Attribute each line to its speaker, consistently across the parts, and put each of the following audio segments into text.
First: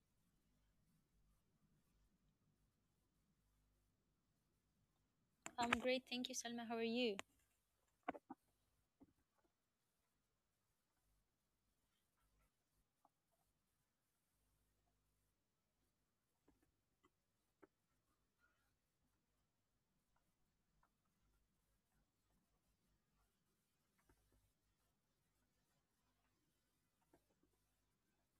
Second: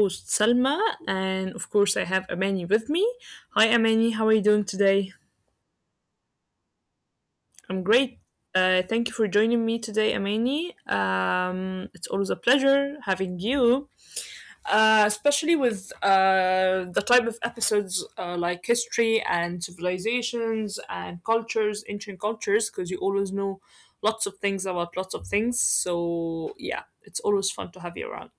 Speaker 1: host Salma, and of course, I have Amani with me. Hi, Amani, how are you doing today?
Speaker 2: I'm great, thank you, Salma. How are you?
Speaker 1: I'm great. Thank you for joining me today, Amani. It's always a pleasure having you, especially with the type of episodes like history and civilizations and cultures, ancient cultures, because you always know lots of things about lots of things. So, yeah, it's always fun to have you around.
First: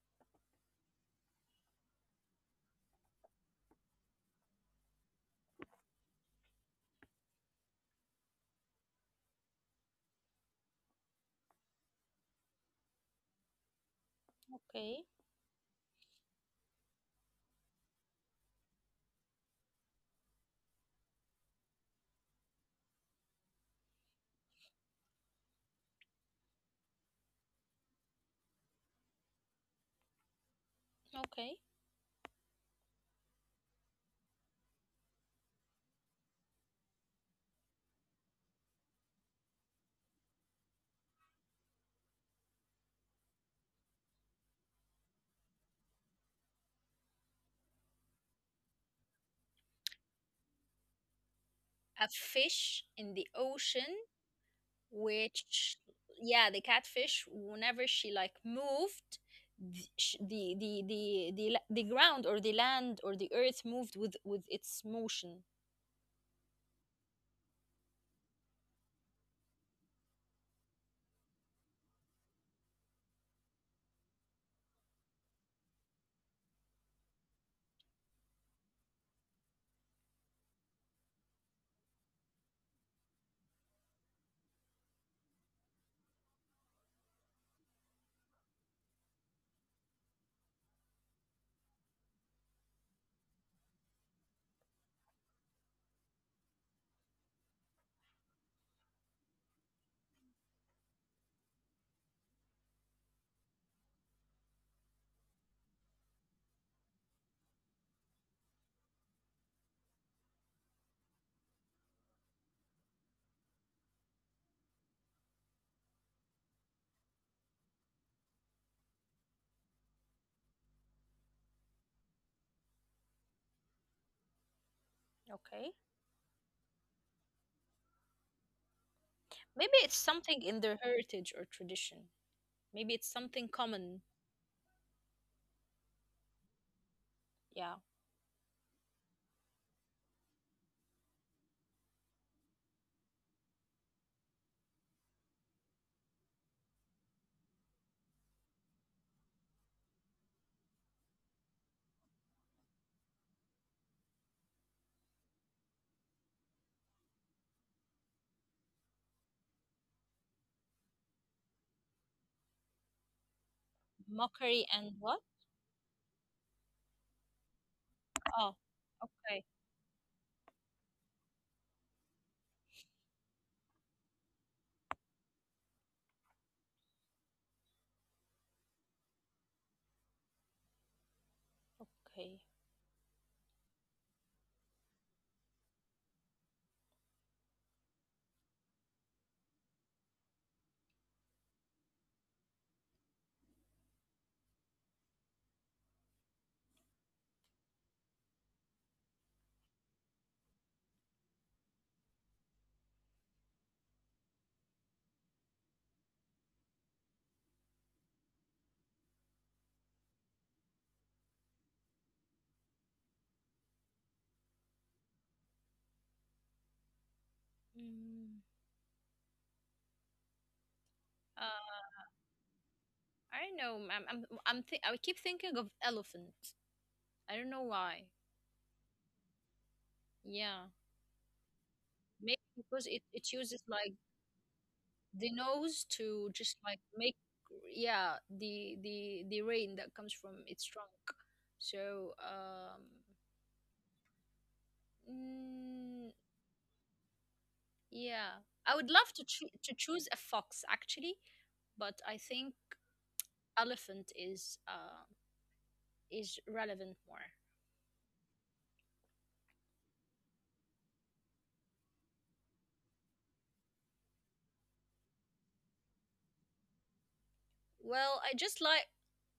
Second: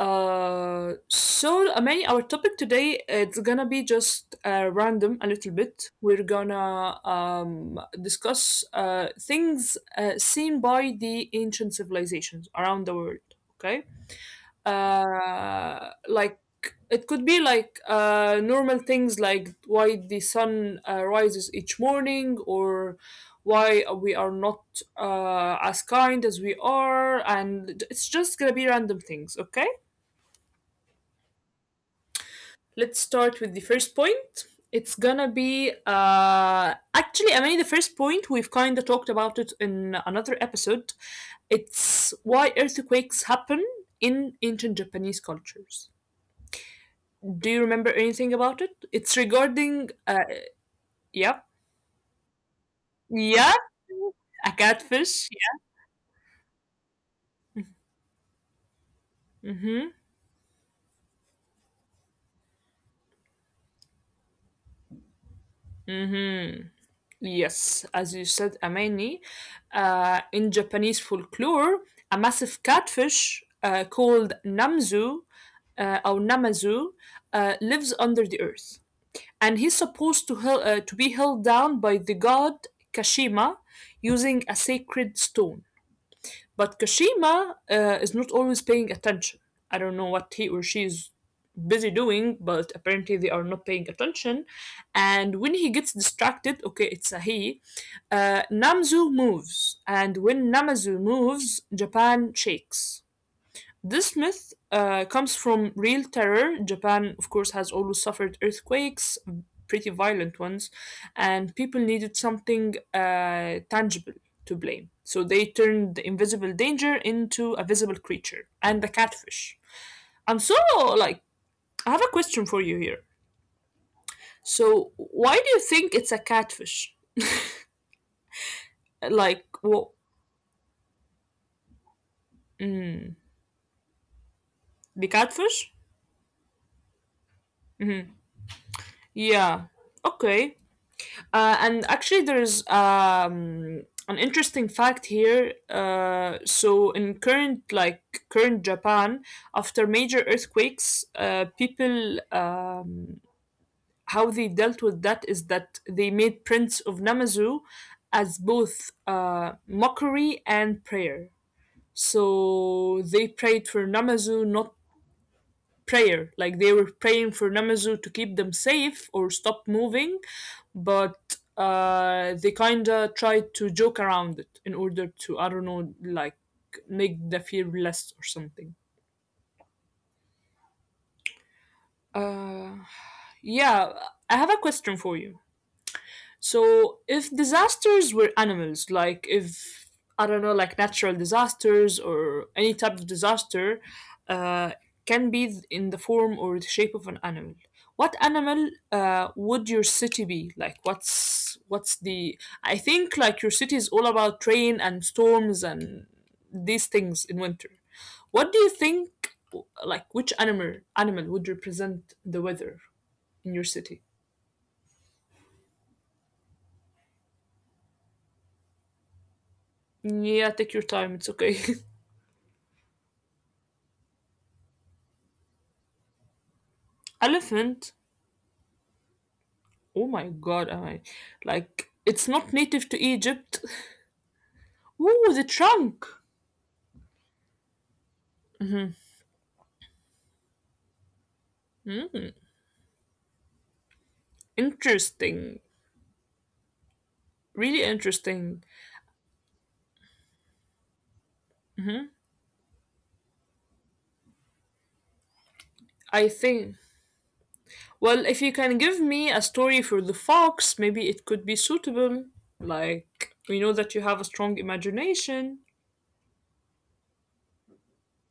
Speaker 1: So Amani, our topic today it's gonna be just random a little bit. We're gonna discuss things seen by the ancient civilizations around the world. Okay,
Speaker 2: Okay,
Speaker 1: like it could be like normal things like why the sun rises each morning, or why we are not as kind as we are, and it's just gonna be random things. Okay.
Speaker 2: okay.
Speaker 1: Let's start with the first point. It's gonna be actually, I mean, the first point we've kind of talked about it in another episode. It's why earthquakes happen in ancient Japanese cultures. Do you remember anything about it? It's regarding, yeah,
Speaker 2: A fish in the
Speaker 1: yeah,
Speaker 2: ocean,
Speaker 1: a catfish.
Speaker 2: which, yeah, the catfish, whenever she like moved,
Speaker 1: Yeah.
Speaker 2: th- sh-
Speaker 1: Mm-hmm.
Speaker 2: the the the the la- the ground or the land or the earth moved with its motion.
Speaker 1: Mm-hmm. Yes, as you said, Amani, in Japanese folklore, a massive catfish, called Namzu, or Namazu, lives under the earth. And he's supposed to be held down by the god Kashima using a sacred stone. But Kashima is not always paying attention. I don't know what he or she is busy doing, but apparently they are not paying attention. And when he gets distracted, okay, it's a he, Namzu moves. And when Namazu moves, Japan shakes. This myth comes from real terror. Japan, of course, has always suffered earthquakes, pretty violent ones, and people needed something tangible to blame. So they turned the invisible danger into a visible creature, and the catfish. I'm so like, I have a question for you here. So,
Speaker 2: Okay.
Speaker 1: why do you think it's a catfish?
Speaker 2: Maybe it's
Speaker 1: Like,
Speaker 2: something
Speaker 1: what?
Speaker 2: in their heritage or tradition. Maybe it's something
Speaker 1: Mm,
Speaker 2: common.
Speaker 1: the catfish?
Speaker 2: Yeah,
Speaker 1: Yeah. Okay. And actually, there's an interesting fact here. So in current Japan, after major earthquakes, people, how they dealt with that is that they made prints of Namazu as both mockery and prayer. So they prayed for
Speaker 2: mockery and
Speaker 1: Namazu
Speaker 2: what?
Speaker 1: not. Prayer. Like they were praying for
Speaker 2: Oh,
Speaker 1: Namazu to keep them
Speaker 2: okay,
Speaker 1: safe or stop moving, but they kinda tried to joke around it in order to, I don't know, like make the fear less or something.
Speaker 2: okay.
Speaker 1: Uh, yeah, I have a question for you. So if disasters were animals, like if I don't know, like natural disasters or any type of disaster, uh, can be in the form or the shape of an animal. What animal would your city be? Like what's the? I think like your city is all about rain and storms and these things in winter. What do you think? Like which animal would represent the weather in your city?
Speaker 2: Mm,
Speaker 1: Yeah, take your
Speaker 2: uh,
Speaker 1: time. It's okay.
Speaker 2: I don't know. I keep thinking of elephant. I don't know why.
Speaker 1: Elephant?
Speaker 2: Yeah.
Speaker 1: Oh my god, Am I
Speaker 2: Maybe because
Speaker 1: like
Speaker 2: it,
Speaker 1: it's
Speaker 2: it
Speaker 1: not
Speaker 2: uses
Speaker 1: native
Speaker 2: like
Speaker 1: to Egypt.
Speaker 2: the nose to
Speaker 1: Ooh, the
Speaker 2: just like
Speaker 1: trunk.
Speaker 2: make yeah, the rain that comes from its trunk. So, um
Speaker 1: Hmm?
Speaker 2: mm,
Speaker 1: Interesting.
Speaker 2: yeah. I would
Speaker 1: Really
Speaker 2: love to
Speaker 1: interesting.
Speaker 2: choose a fox actually, but I think elephant is relevant more.
Speaker 1: I think. Well, if you can give me a story for the fox, maybe it could be suitable. Like, we know that you have a strong imagination.
Speaker 2: Well, I just like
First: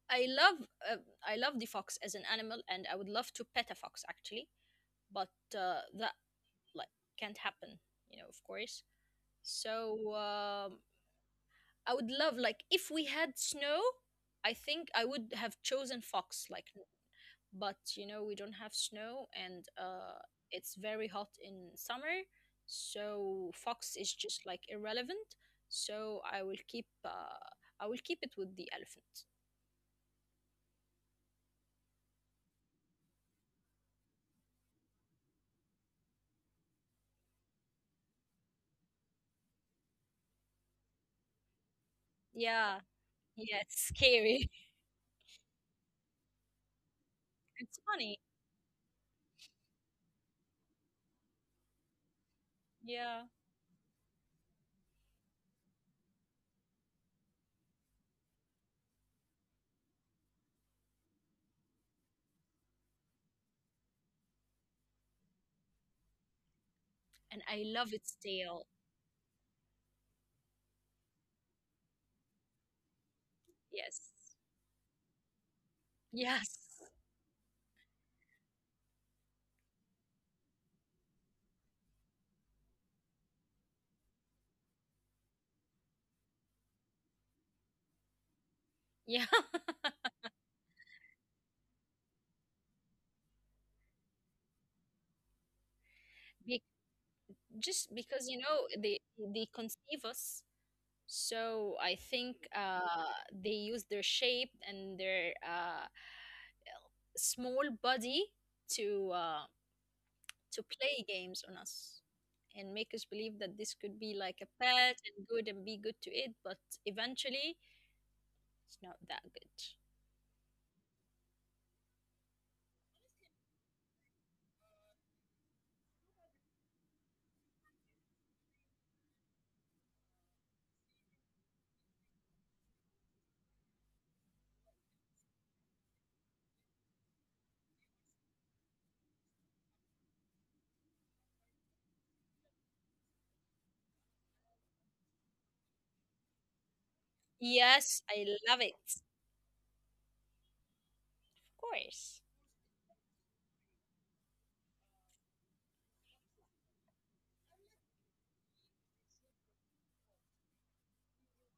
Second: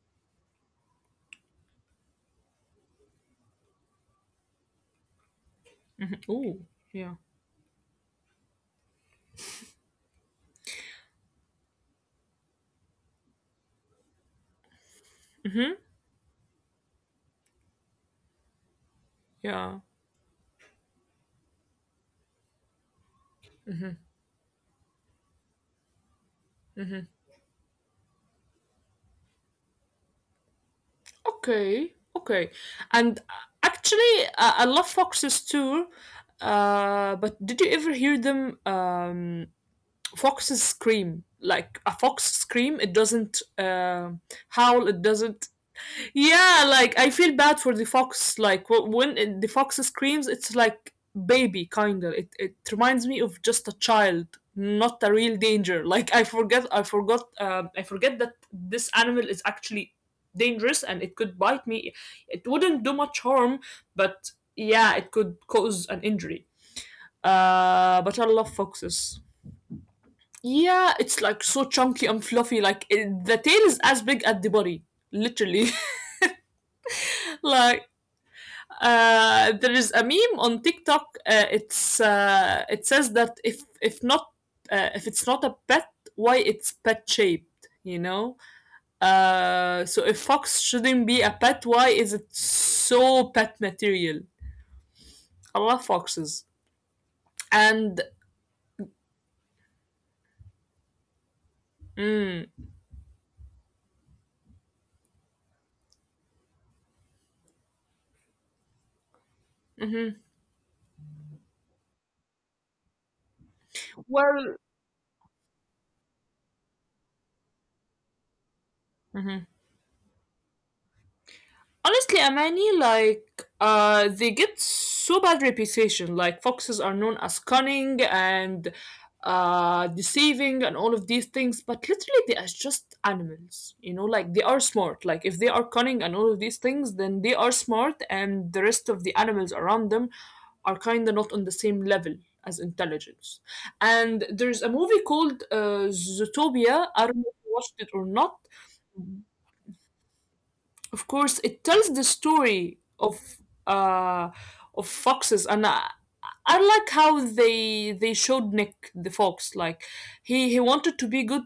Speaker 2: I love uh, I love the fox as an animal and I would love to pet a fox actually, but the
Speaker 1: Ooh,
Speaker 2: like
Speaker 1: yeah.
Speaker 2: can't happen, you know, of course, so I would love, like, if we had snow. I think I would have chosen fox, like, but you know we don't have snow, and
Speaker 1: Yeah.
Speaker 2: it's very hot in summer, so fox is just like irrelevant. So I will keep it with the elephant.
Speaker 1: Okay. Okay. And actually, I love foxes too. But did you ever hear them, foxes scream? Like a fox
Speaker 2: Yeah.
Speaker 1: scream, it doesn't
Speaker 2: Yeah, it's scary.
Speaker 1: howl, it doesn't. Yeah, like I feel bad
Speaker 2: It's
Speaker 1: for the
Speaker 2: funny.
Speaker 1: fox. Like when the fox screams, it's like baby kinda. It reminds
Speaker 2: Yeah.
Speaker 1: me of just a child, not a real danger. Like I forget that this animal is actually dangerous and it could bite me. It wouldn't do much harm, but yeah, it could cause an injury.
Speaker 2: And I love its tail.
Speaker 1: But I love foxes. Yeah, it's like so chunky and fluffy. Like the
Speaker 2: Yes,
Speaker 1: tail is as big as the body, literally.
Speaker 2: yes.
Speaker 1: Like, there is a meme on TikTok. It says that if not, if it's not a pet, why it's pet shaped? You know.
Speaker 2: Yeah,
Speaker 1: So if fox shouldn't be a pet, why is it so pet material? I love
Speaker 2: big,
Speaker 1: foxes.
Speaker 2: just because, you
Speaker 1: And
Speaker 2: know, they conceive us. So I think
Speaker 1: Mm.
Speaker 2: they use their shape and their small body to uh
Speaker 1: Hmm.
Speaker 2: to play games on us and make us believe that this could be like a
Speaker 1: Well.
Speaker 2: pet and good and be good to it, but eventually it's not that good.
Speaker 1: Mhm. Honestly, Amani, like, they get so bad reputation. Like, foxes are known as cunning and, deceiving, and all of these things, but literally, they are just animals. You know, like, they are smart. Like, if they are cunning and all of these things, then they are smart, and the rest of the animals around them are kind of not on the same level as intelligence. And there's a movie called, Zootopia. I don't know if you watched it
Speaker 2: Yes,
Speaker 1: or
Speaker 2: I
Speaker 1: not.
Speaker 2: love it, of
Speaker 1: Of course, it tells the
Speaker 2: course.
Speaker 1: story of, uh, of foxes, and I like how they showed Nick the fox. Like he wanted to be good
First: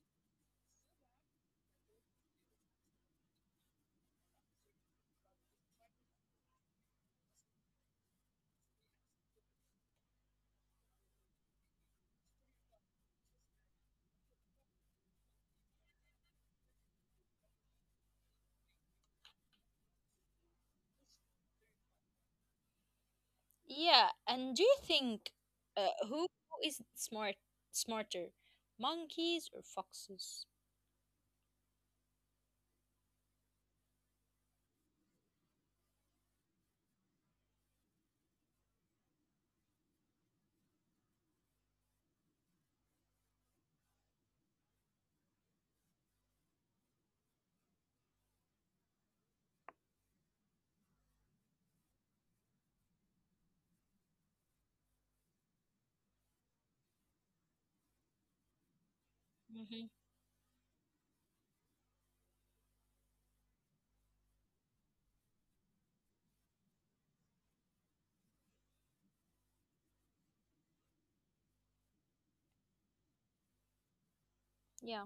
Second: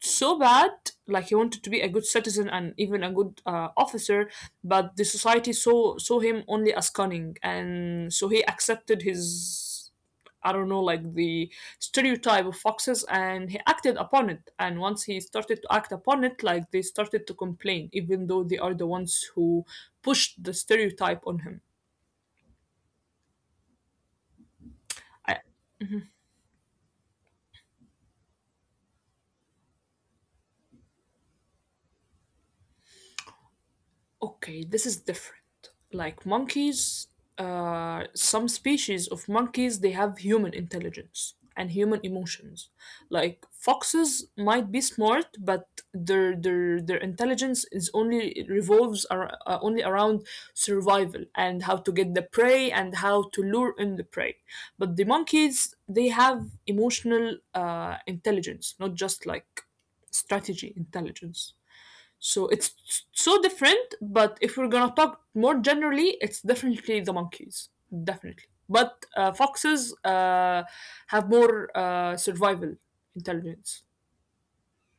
Speaker 1: so bad, like he wanted to be a good citizen and even a good, officer, but the society saw him only as cunning, and so he accepted his, I don't know, like the stereotype of foxes, and he acted upon it. And once he started to act upon it, like they started to complain, even though they are the ones who pushed the stereotype on him.
Speaker 2: Yeah. And do you think
Speaker 1: I,
Speaker 2: who is smart, smarter, monkeys or foxes?
Speaker 1: Okay, this is different. Like monkeys, some species of monkeys they have human intelligence and human emotions. Like foxes might be smart, but their intelligence is only, it revolves only around survival, and how to get the prey and how to lure in the prey. But the monkeys, they have emotional, intelligence, not just like
Speaker 2: Hmm.
Speaker 1: strategy intelligence. So it's so different, but if we're gonna talk more generally, it's definitely the monkeys, definitely. But foxes, have more, survival intelligence.
Speaker 2: Yeah.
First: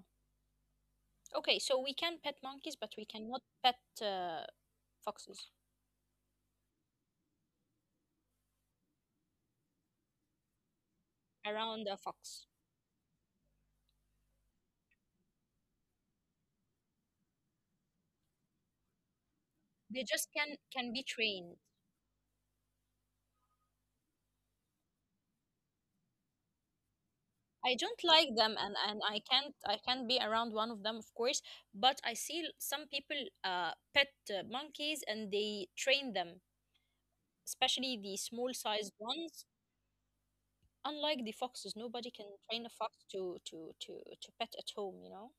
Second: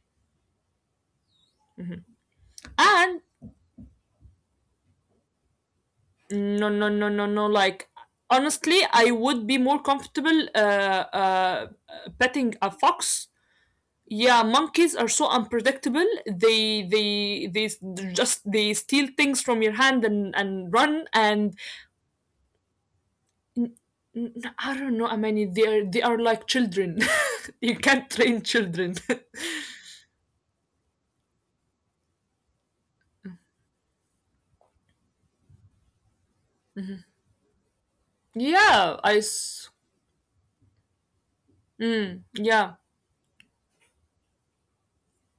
Speaker 2: Okay, so we can pet monkeys, but we
Speaker 1: And
Speaker 2: cannot pet foxes
Speaker 1: no, no, no, no, no. Like honestly, I would be more comfortable,
Speaker 2: around a fox.
Speaker 1: petting a fox. Yeah, monkeys are so unpredictable. They just they steal things from your
Speaker 2: They
Speaker 1: hand
Speaker 2: just
Speaker 1: and
Speaker 2: can
Speaker 1: and
Speaker 2: can be
Speaker 1: run, and
Speaker 2: trained.
Speaker 1: N- n- I don't know. I mean, they are like children.
Speaker 2: I
Speaker 1: You
Speaker 2: don't
Speaker 1: can't
Speaker 2: like
Speaker 1: train
Speaker 2: them, and
Speaker 1: children.
Speaker 2: I can't be around one of them, of course. But I see some people pet monkeys, and they train them, especially the small sized
Speaker 1: yeah, I.
Speaker 2: ones.
Speaker 1: s-
Speaker 2: Unlike the foxes, nobody can train a
Speaker 1: Yeah,
Speaker 2: fox to pet at home, you know.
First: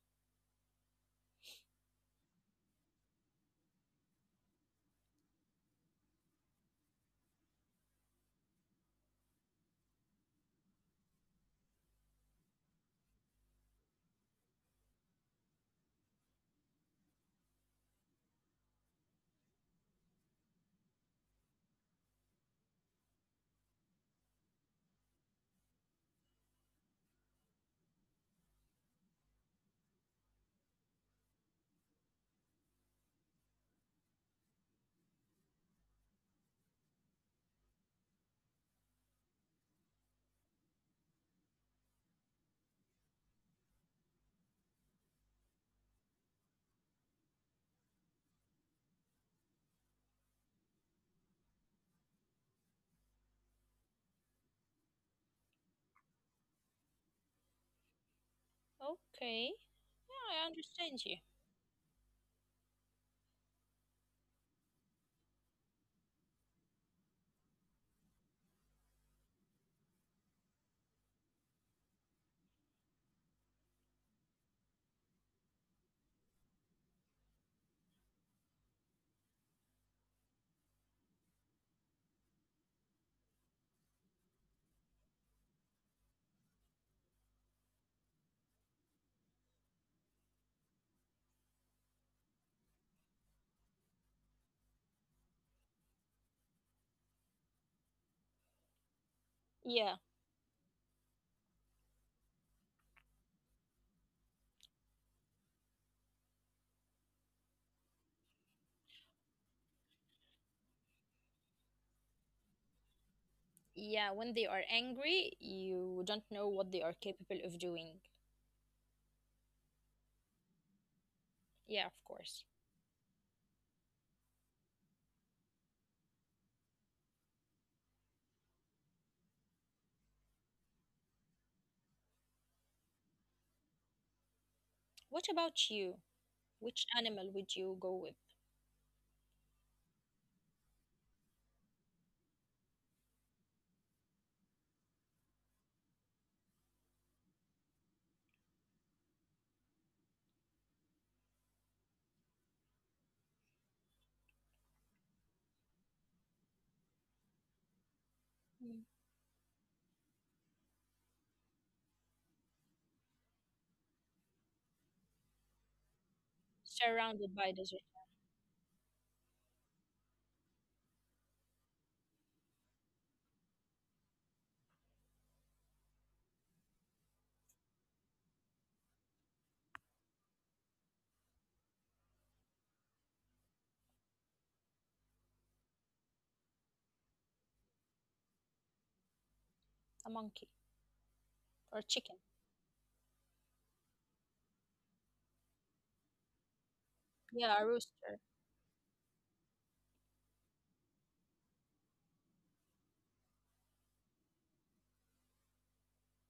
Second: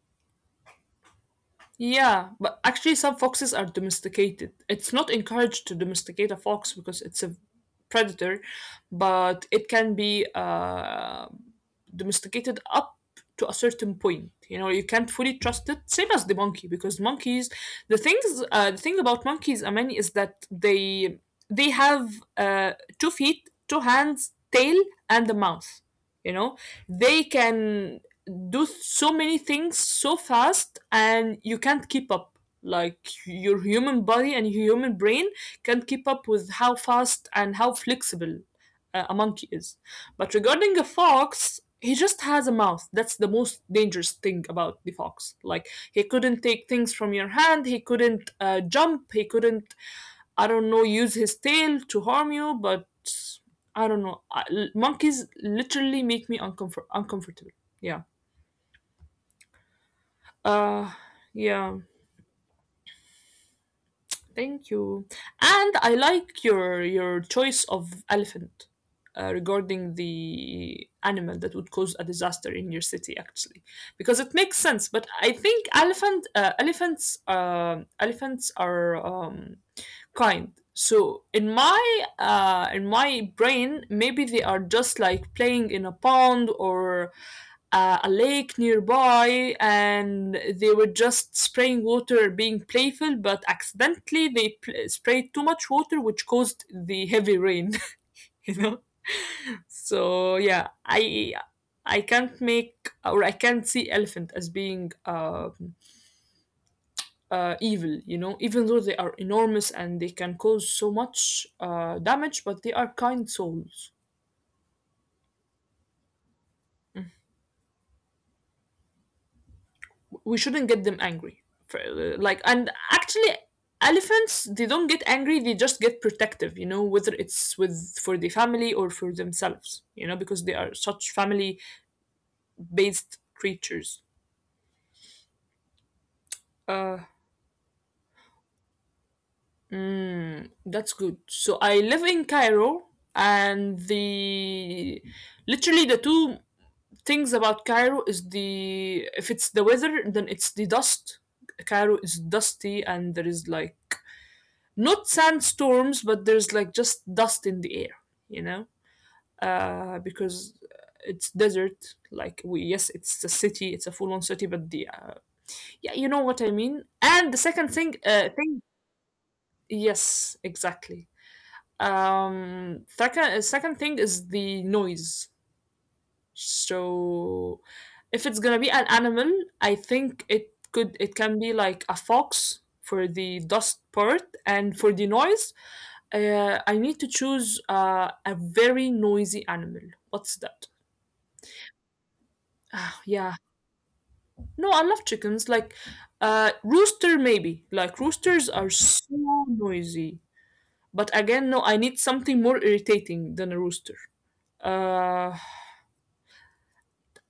Speaker 1: yeah. But actually, some foxes are domesticated. It's not encouraged to domesticate a fox because it's a predator, but it can be, domesticated up to a certain point. You know, you can't fully trust it. Same as the monkey, because monkeys, the thing about monkeys, I mean, is that they have, uh, two feet, two hands, tail, and a mouth. You know, they can do so many things so fast, and you can't keep up. Like your human body and your human brain can't keep up with how fast and how flexible a monkey is. But regarding a fox, he just has a mouth. That's the most dangerous thing about the fox. Like he couldn't take things from your hand. He couldn't, jump. He couldn't, I don't know, use his tail to harm you. But I don't know. Monkeys literally make me uncomfortable. Yeah.
Speaker 2: Okay, yeah, I
Speaker 1: Uh,
Speaker 2: understand you.
Speaker 1: yeah. Thank you. And I like your choice of elephant, regarding the animal that would cause a disaster in your city, actually, because it makes sense. But I think elephants are, kind. So in my brain, maybe they are just like playing in a pond or, a lake nearby, and they were just spraying water, being playful. But accidentally, they sprayed too much water, which caused the heavy rain. You know,
Speaker 2: Yeah.
Speaker 1: so yeah, I can't make, or I can't see elephant as being. Evil, you know, even though they are enormous and they can cause so much, damage, but they are kind souls.
Speaker 2: Yeah, when they are angry, you don't know what they are capable of doing.
Speaker 1: We shouldn't get them angry.
Speaker 2: Yeah, of course.
Speaker 1: Like, and actually, elephants, they don't get angry, they just get protective, you know, whether it's with for the family or for themselves, you know, because they are such family based creatures.
Speaker 2: What about you?
Speaker 1: Uh,
Speaker 2: Which animal would you go with?
Speaker 1: that's good. So I live in Cairo, and the literally the two things about Cairo is, the if it's the weather, then it's the dust. Cairo is dusty, and there is like not sandstorms, but there's like just dust in the air, you know,
Speaker 2: Mm.
Speaker 1: because it's desert. Like yes, it's a city, it's a full-on city, but the yeah, you know what I mean. And the
Speaker 2: Surrounded
Speaker 1: second
Speaker 2: by
Speaker 1: thing,
Speaker 2: desert.
Speaker 1: yes, exactly. Second thing is the noise. So if it's gonna be an animal, I think it can be like a fox for the dust part, and for the noise. I need to choose, a very noisy animal. What's that?
Speaker 2: A monkey or chicken.
Speaker 1: Yeah. No, I love chickens. Like, rooster maybe. Like roosters
Speaker 2: Yeah, a
Speaker 1: are
Speaker 2: rooster.
Speaker 1: so noisy. But again, no, I need something more irritating than a rooster. Uh,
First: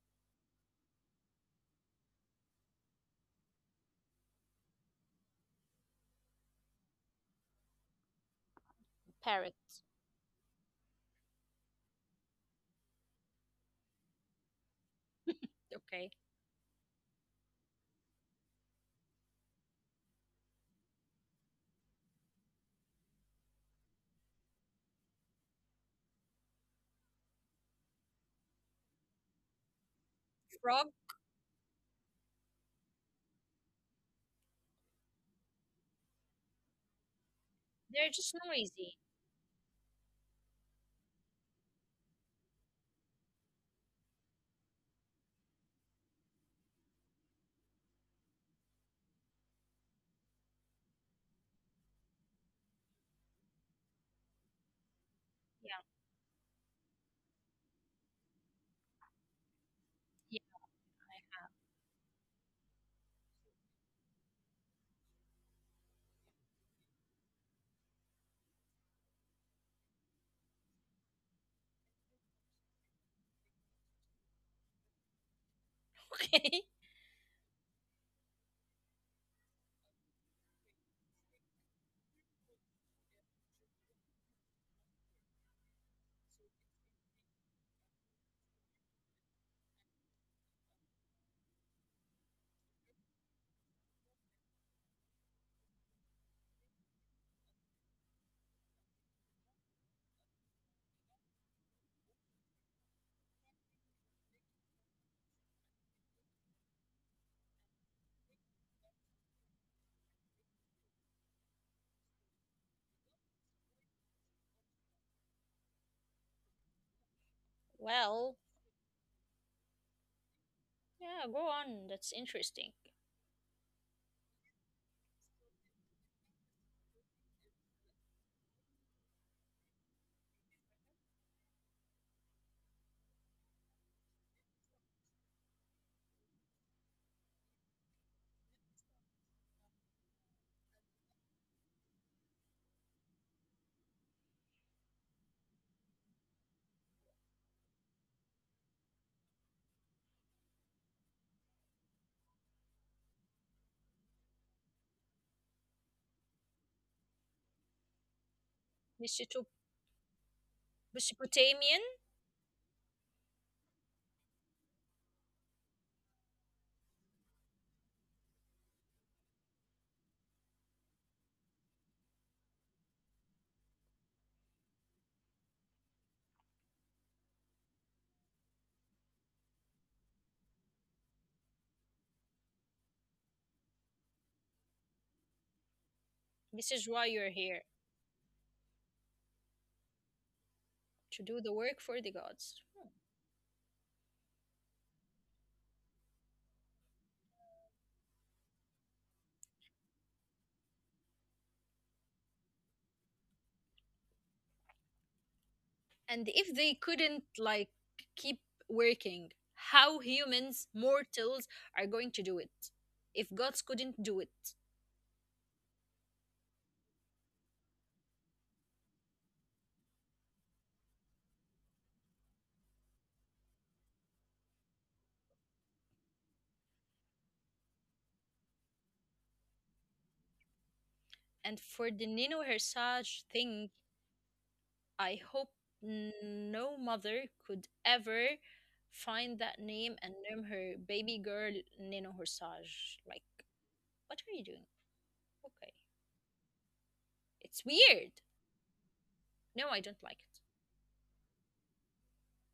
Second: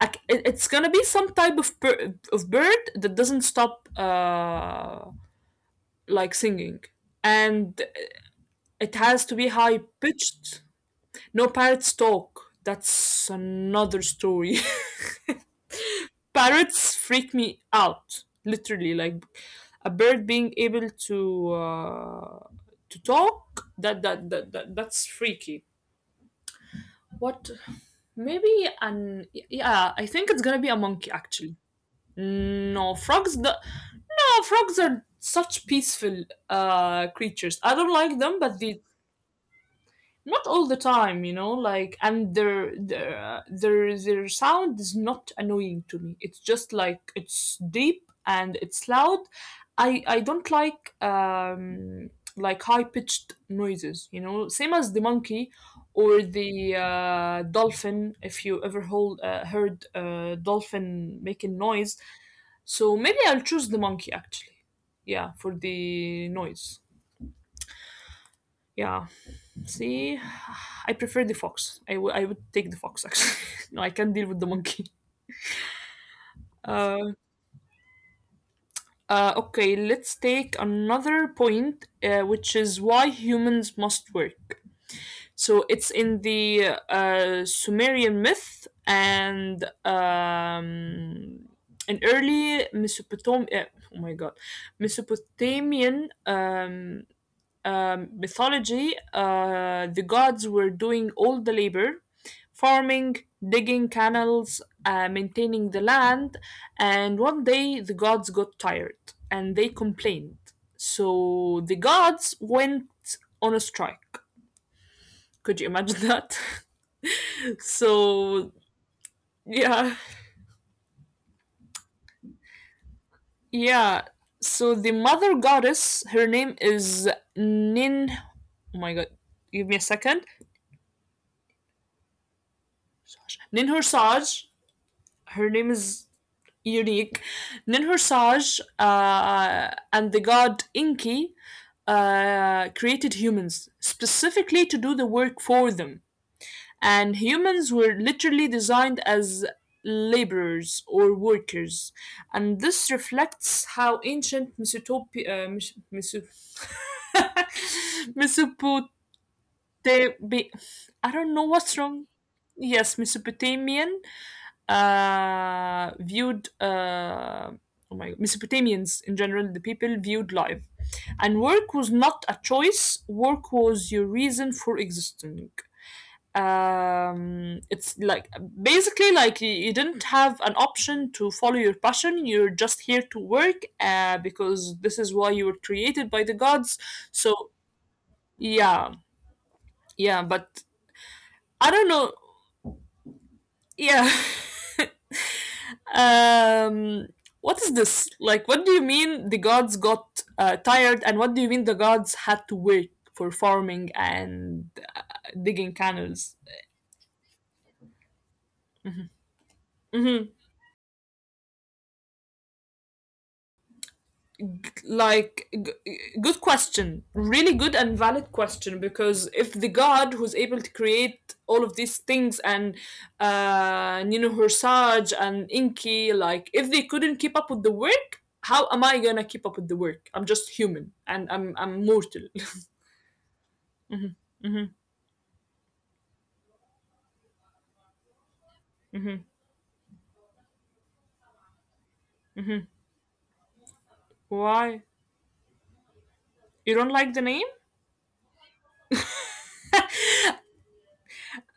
Speaker 1: it's gonna be some type of bird that doesn't stop like singing and it has to
Speaker 2: Parrot.
Speaker 1: be high pitched. No, parrots talk. That's another story.
Speaker 2: Okay.
Speaker 1: Parrots freak me out, literally, like a bird being able uh to talk, that's freaky. What, maybe an yeah, I think it's gonna
Speaker 2: Frog.
Speaker 1: be a monkey actually. No, frogs oh, frogs are such peaceful creatures. I
Speaker 2: They're
Speaker 1: don't
Speaker 2: just
Speaker 1: like them, but
Speaker 2: noisy.
Speaker 1: they not all the time, you know, like. And their sound is not annoying to me. It's just like it's deep and it's loud. I don't like high pitched noises, you know, same as the
Speaker 2: Yeah.
Speaker 1: monkey or the dolphin. If you ever heard
Speaker 2: Yeah.
Speaker 1: dolphin making noise. So maybe I'll choose the monkey actually, yeah, for the noise. Yeah. See, I prefer the fox. I would take the fox actually. No, I can't deal with the monkey.
Speaker 2: Okay.
Speaker 1: Uh, okay, let's take another point, which is why humans must work. So it's in the Sumerian myth and an early oh my god, Mesopotamian mythology. Uh, the gods were doing all the labor: farming, digging canals, maintaining the land. And one day the gods got tired and they complained. So the gods went on a strike. Could you imagine that?
Speaker 2: Well,
Speaker 1: So, yeah,
Speaker 2: yeah, go on. That's interesting.
Speaker 1: yeah. So the mother goddess, her name is Nin. Oh my god, give me a second. Ninhursag, her name is unique. Ninhur Saj, and the god Inki created humans specifically to do the work for them. And humans were literally designed as laborers or workers. And this reflects how ancient Mesopotami- Mes- Meso- Mesopotamia.
Speaker 2: Mesoto-
Speaker 1: I don't
Speaker 2: Mesopotamian.
Speaker 1: know what's wrong. Yes, Mesopotamian, viewed, oh my God, Mesopotamians in general, the people viewed life, and work was not a choice. Work was your reason for existing. It's like basically like you didn't have an option to follow your passion. You're just here to work because this is why
Speaker 2: This
Speaker 1: you
Speaker 2: is
Speaker 1: were
Speaker 2: why you're
Speaker 1: created by
Speaker 2: here
Speaker 1: the gods. So yeah,
Speaker 2: to do the
Speaker 1: yeah, but
Speaker 2: work for the gods.
Speaker 1: I don't know. Yeah. Um, what is this? Like, what do you mean the gods got, tired, and what do you mean the gods had to work for farming and
Speaker 2: And
Speaker 1: uh,
Speaker 2: if they
Speaker 1: digging
Speaker 2: couldn't, like,
Speaker 1: canals?
Speaker 2: keep working, how humans, mortals,
Speaker 1: Hmm.
Speaker 2: are going to do it if gods couldn't do it?
Speaker 1: Like, g- Good question. Really good and valid question, because if the god who's able to create all of these things and, Nino Hursaj and Inki, like, if they couldn't keep up with the work, how am I gonna keep up with the work? I'm
Speaker 2: And
Speaker 1: just
Speaker 2: for the
Speaker 1: human
Speaker 2: Nino
Speaker 1: and I'm
Speaker 2: Hersage
Speaker 1: mortal.
Speaker 2: thing, I
Speaker 1: Mm-hmm,
Speaker 2: hope
Speaker 1: mm-hmm,
Speaker 2: n- no mother could ever find that name and
Speaker 1: mm-hmm,
Speaker 2: name her baby girl Nino Hersage. Like,
Speaker 1: mm-hmm.
Speaker 2: what are you doing? Okay,
Speaker 1: Why?
Speaker 2: it's
Speaker 1: You don't
Speaker 2: weird.
Speaker 1: like the name?
Speaker 2: No, I don't like it.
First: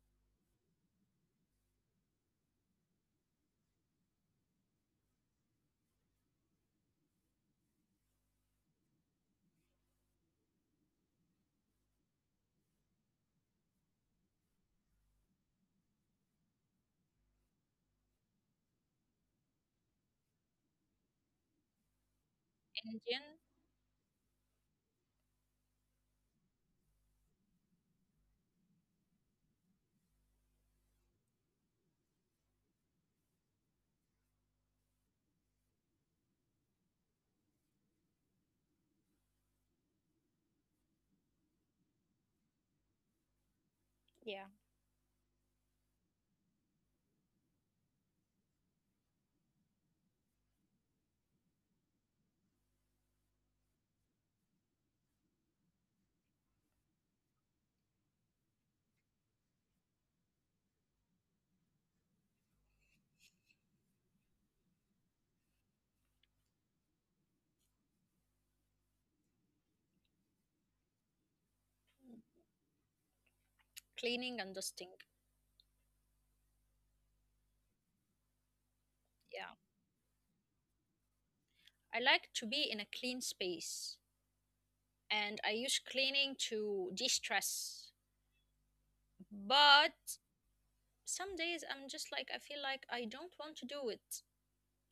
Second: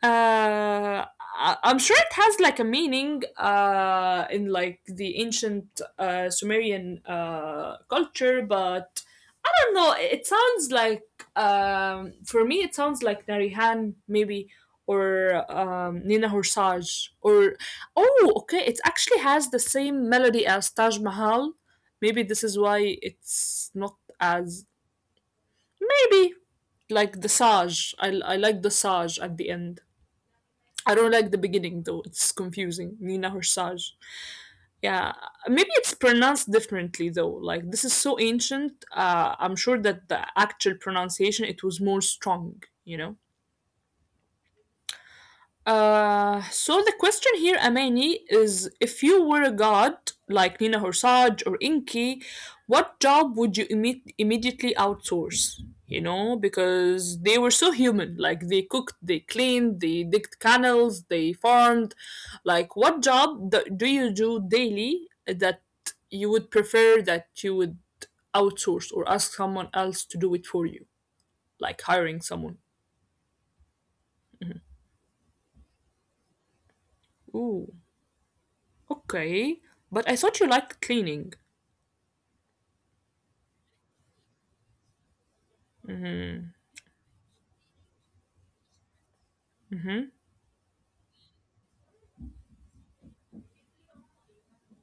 Speaker 1: Uh, I'm sure it has like a meaning, in like the ancient, Sumerian, culture, but I don't know. It sounds like, for me, it sounds like Narihan maybe or, Nina Horsage or oh, okay. It actually has the same melody as Taj Mahal. Maybe this is why
Speaker 2: Indian.
Speaker 1: it's not as. Maybe like the Saj. I like the Saj at the end. I don't like the beginning though. It's confusing. Nina Horsaj. Yeah, maybe it's pronounced differently though. Like this is so ancient. I'm sure that the actual pronunciation it was more strong. You know.
Speaker 2: Yeah,
Speaker 1: So the question here, Amani, is if you were a god like Nina Horsage or Inky, what job would you immediately outsource? You know, because they were so human. Like they cooked, they cleaned, they digged canals, they farmed. Like, what job do you do daily that you would outsource or ask someone else to do it for you, like hiring someone?
Speaker 2: cleaning and dusting.
Speaker 1: Ooh,
Speaker 2: Yeah,
Speaker 1: okay. But I thought you liked cleaning.
Speaker 2: I like to be in a clean space, and I use cleaning to de stress. But some days I'm just like, I feel like I don't want to do it.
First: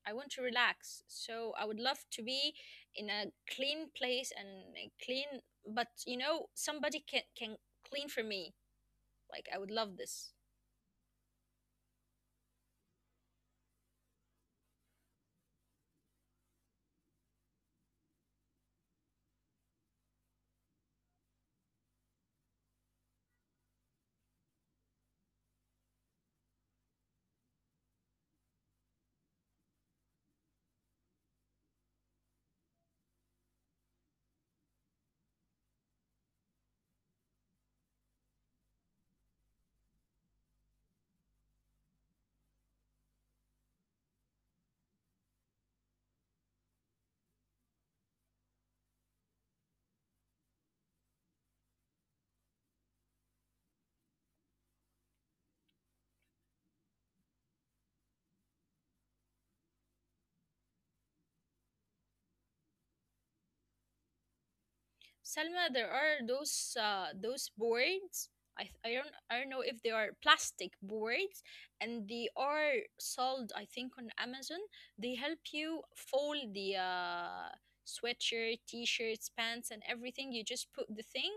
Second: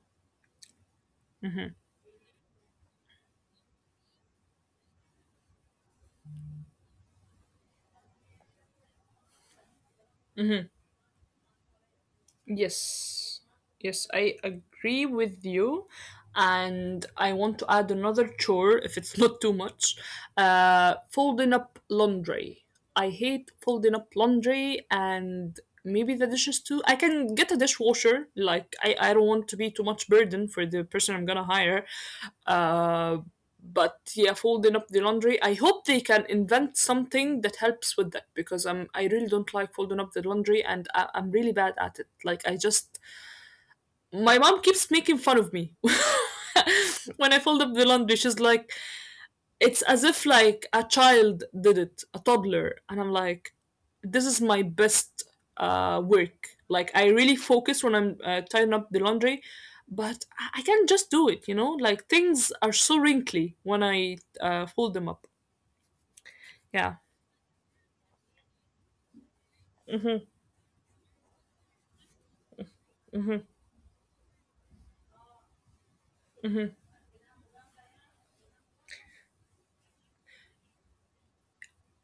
Speaker 2: I want to relax. So I would love to be in a clean place and a clean, but you know, somebody can clean for me. Like, I would love this.
Speaker 1: Yes, yes, I agree with you. And I want to add another chore if it's not too much. Folding up laundry. I hate folding up laundry, and maybe the dishes too. I can get a dishwasher. Like, I don't want to be too much burden for the person I'm gonna hire. Uh, but yeah, folding up the laundry, I hope they can invent something that helps with that, because, I really don't like folding up the laundry, and I'm really bad at it. Like I just, my mom keeps making fun of me when I fold up the laundry. She's like, it's as if like a child did it, a toddler, and I'm like, this is my best, work. Like I really focus when I'm, tying up the laundry, but I can just do it. You know, like things are so wrinkly when I, fold them up.
Speaker 2: Selma, there are
Speaker 1: Yeah,
Speaker 2: those boards. I don't know if they are plastic boards, and they are sold, I think, on Amazon. They help you fold the sweatshirt, t-shirts, pants, and everything. You just put the thing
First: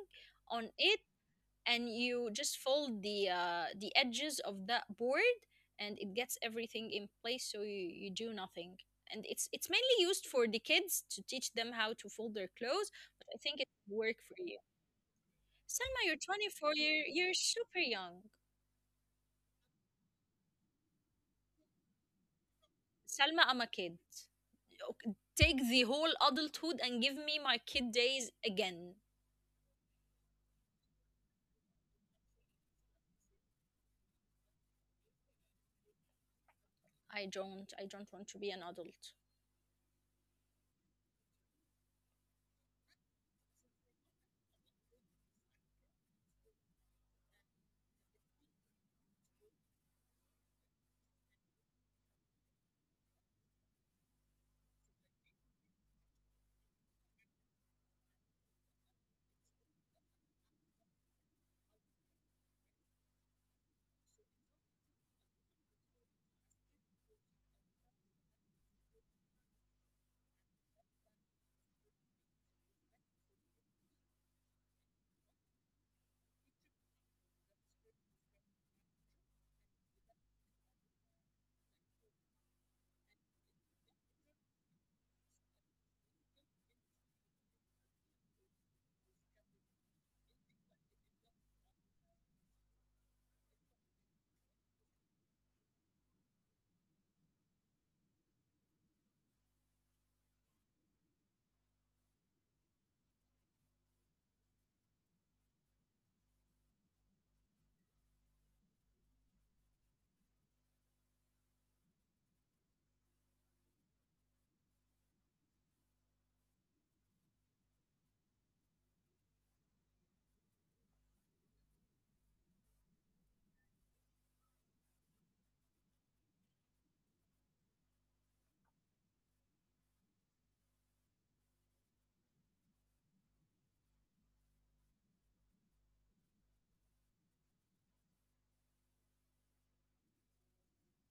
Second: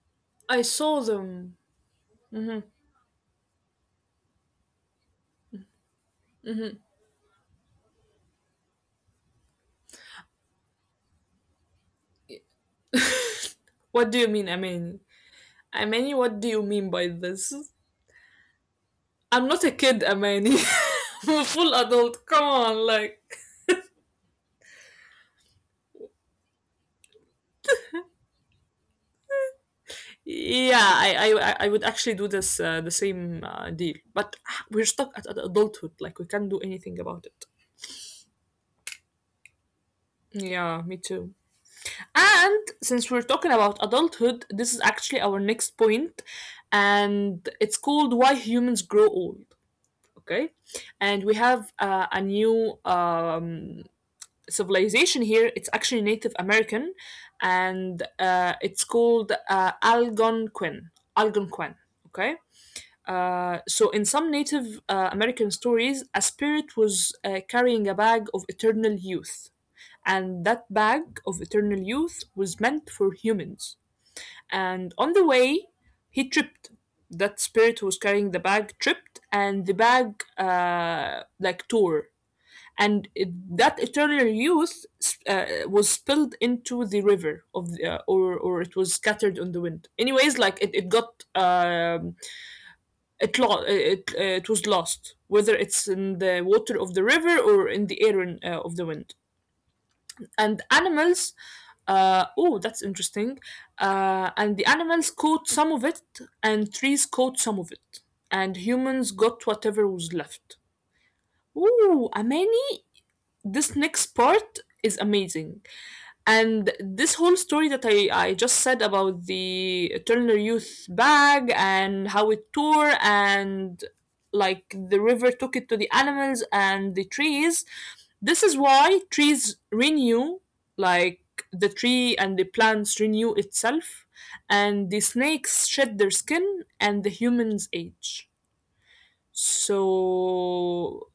Speaker 1: I
Speaker 2: on
Speaker 1: saw
Speaker 2: it,
Speaker 1: them.
Speaker 2: and you just fold the edges of that board, and it gets everything in place, so you do nothing, and it's mainly used for the kids to teach them how to fold their clothes, but I think it would
Speaker 1: What
Speaker 2: work
Speaker 1: do you
Speaker 2: for
Speaker 1: mean,
Speaker 2: you.
Speaker 1: Amani?
Speaker 2: Salma
Speaker 1: Amani,
Speaker 2: you're
Speaker 1: what do you
Speaker 2: 24,
Speaker 1: mean by
Speaker 2: you're
Speaker 1: this?
Speaker 2: super young.
Speaker 1: I'm not a kid, Amani. I'm a full adult. Come on, like.
Speaker 2: Salma I'm a kid. Ok- take the whole adulthood and give me my kid days again.
Speaker 1: Yeah, I would actually do this, the same, deal, but ah, we're stuck at adulthood. Like we can't do anything
Speaker 2: I
Speaker 1: about it.
Speaker 2: don't, I don't want to be an adult.
Speaker 1: Yeah, me too. And since we're talking about adulthood, this is actually our next point, and it's called "Why Humans Grow Old." Okay, and we have, a new, civilization here. It's actually Native American, and, it's called, Algonquin. Algonquin. Okay. So in some Native, American stories, a spirit was, carrying a bag of eternal youth, and that bag of eternal youth was meant for humans. And on the way, he tripped. That spirit who was carrying the bag tripped, and the bag, like tore. And that eternal youth, was spilled into the river of or it was scattered on the wind. Anyways, like it got, um, it was lost, whether it's in the water of the river or in the air of the wind. And animals, oh, that's interesting. And the animals caught some of it, and trees caught some of it, and humans got whatever was left. Ooh, Amani, this next part is amazing. And this whole story that I just said about the Turner Youth bag and how it tore and like the river took it to the animals and the trees, this is why trees renew, like the tree and the plants renew itself, and the snakes shed their skin and the humans age. So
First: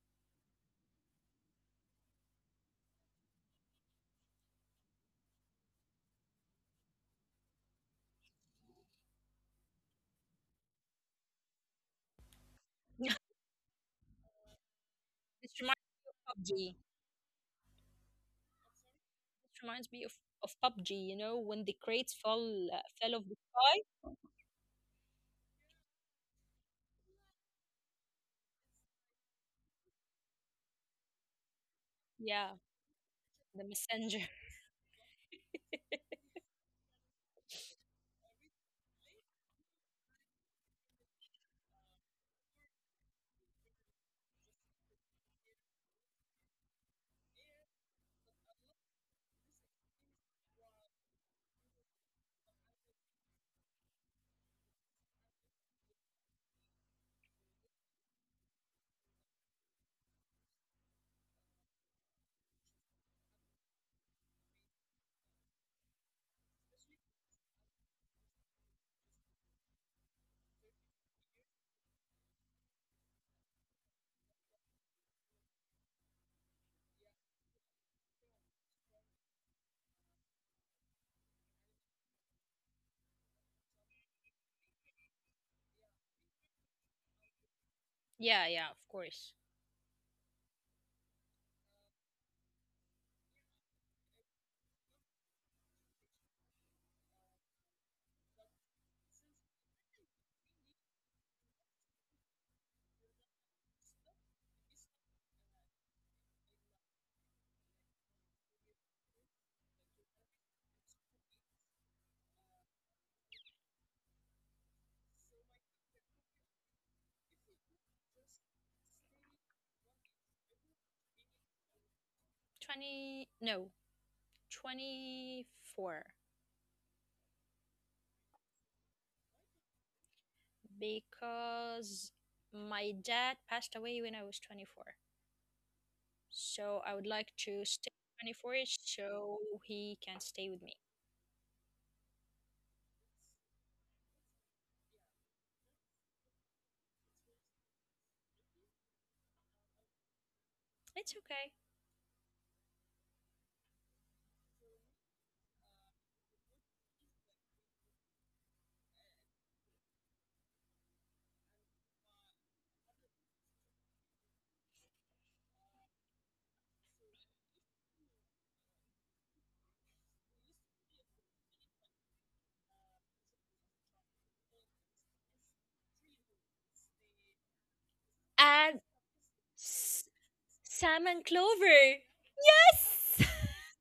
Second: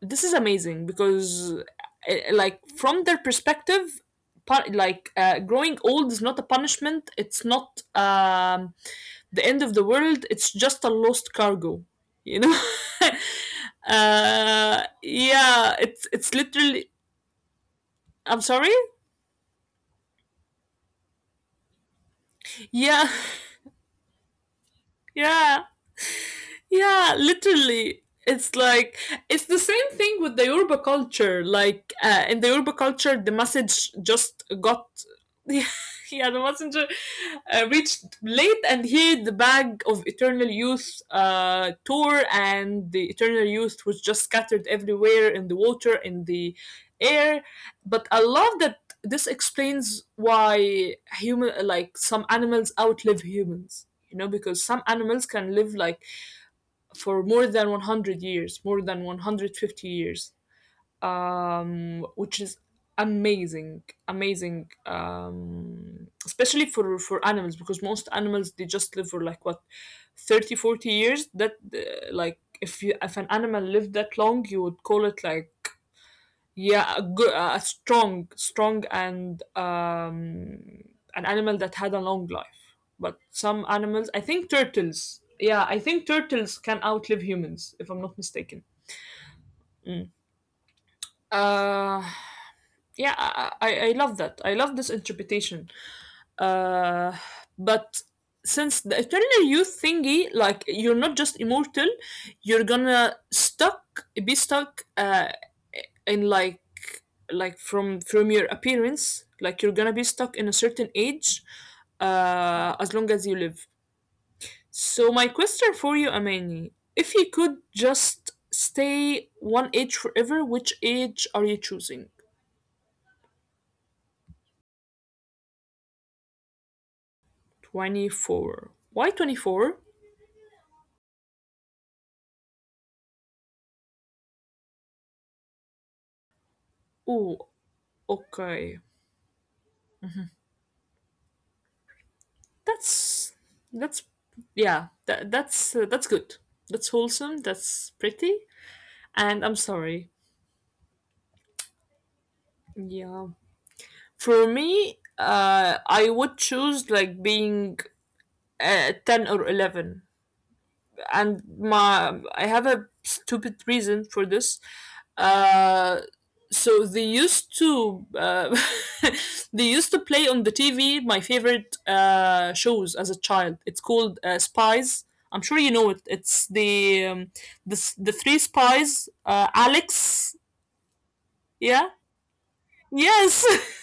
Speaker 1: this is amazing because, like from their perspective, like, growing old is not a punishment. It's not, the end of the world. It's just a lost cargo, you know. Uh,
Speaker 2: It's
Speaker 1: yeah,
Speaker 2: reminds me
Speaker 1: it's literally, I'm sorry.
Speaker 2: It reminds me of PUBG, you know, when the crates fall
Speaker 1: Yeah.
Speaker 2: fell off the sky.
Speaker 1: Yeah. Yeah, literally. It's like it's the same thing with the Yoruba culture. Like, in the
Speaker 2: Yeah,
Speaker 1: Yoruba culture, the
Speaker 2: the
Speaker 1: message
Speaker 2: messenger.
Speaker 1: just got yeah, the messenger, reached late and he the bag of eternal youth, tour, and the eternal youth was just scattered everywhere in the water, in the air. But I love that this explains why human like some animals outlive humans. You know, because some animals can live like for more than 100 years, more than 150 years, which is amazing, amazing, especially for animals, because most animals, they just live for like, what, 30 or 40 years? That, like, if you, if an animal lived that long, you would call it like yeah a good a strong and an animal that had a long life. But some animals, I think turtles, yeah, I think turtles can outlive humans if I'm not
Speaker 2: Yeah,
Speaker 1: mistaken.
Speaker 2: yeah, of course.
Speaker 1: Mm. Uh, yeah, I love that. I love this interpretation. Uh, but since the eternal youth thingy, like you're not just immortal, you're gonna stuck be stuck, in like from your appearance, like you're gonna be stuck in a certain age, as long as you live. So my question for you, Amani, if you could just stay one age forever, which age are you choosing?
Speaker 2: 20, no, 24.
Speaker 1: 24, why 24?
Speaker 2: Because my dad passed away when I was 24. So I would like
Speaker 1: Oh,
Speaker 2: to stay 24
Speaker 1: okay.
Speaker 2: so he can stay with me.
Speaker 1: That's that's yeah, that's, that's good. That's wholesome, that's pretty, and I'm sorry.
Speaker 2: It's okay.
Speaker 1: Yeah. For me, uh, I would choose like being, 10 or 11, and my I have a stupid reason for this. Uh, so they used to, they used to play on the TV my favorite, shows as a child. It's called, Spies. I'm sure you know it. It's the, the three
Speaker 2: And
Speaker 1: spies.
Speaker 2: s-
Speaker 1: Alex.
Speaker 2: Sam and
Speaker 1: Yeah.
Speaker 2: Clover. Yes!
Speaker 1: Yes.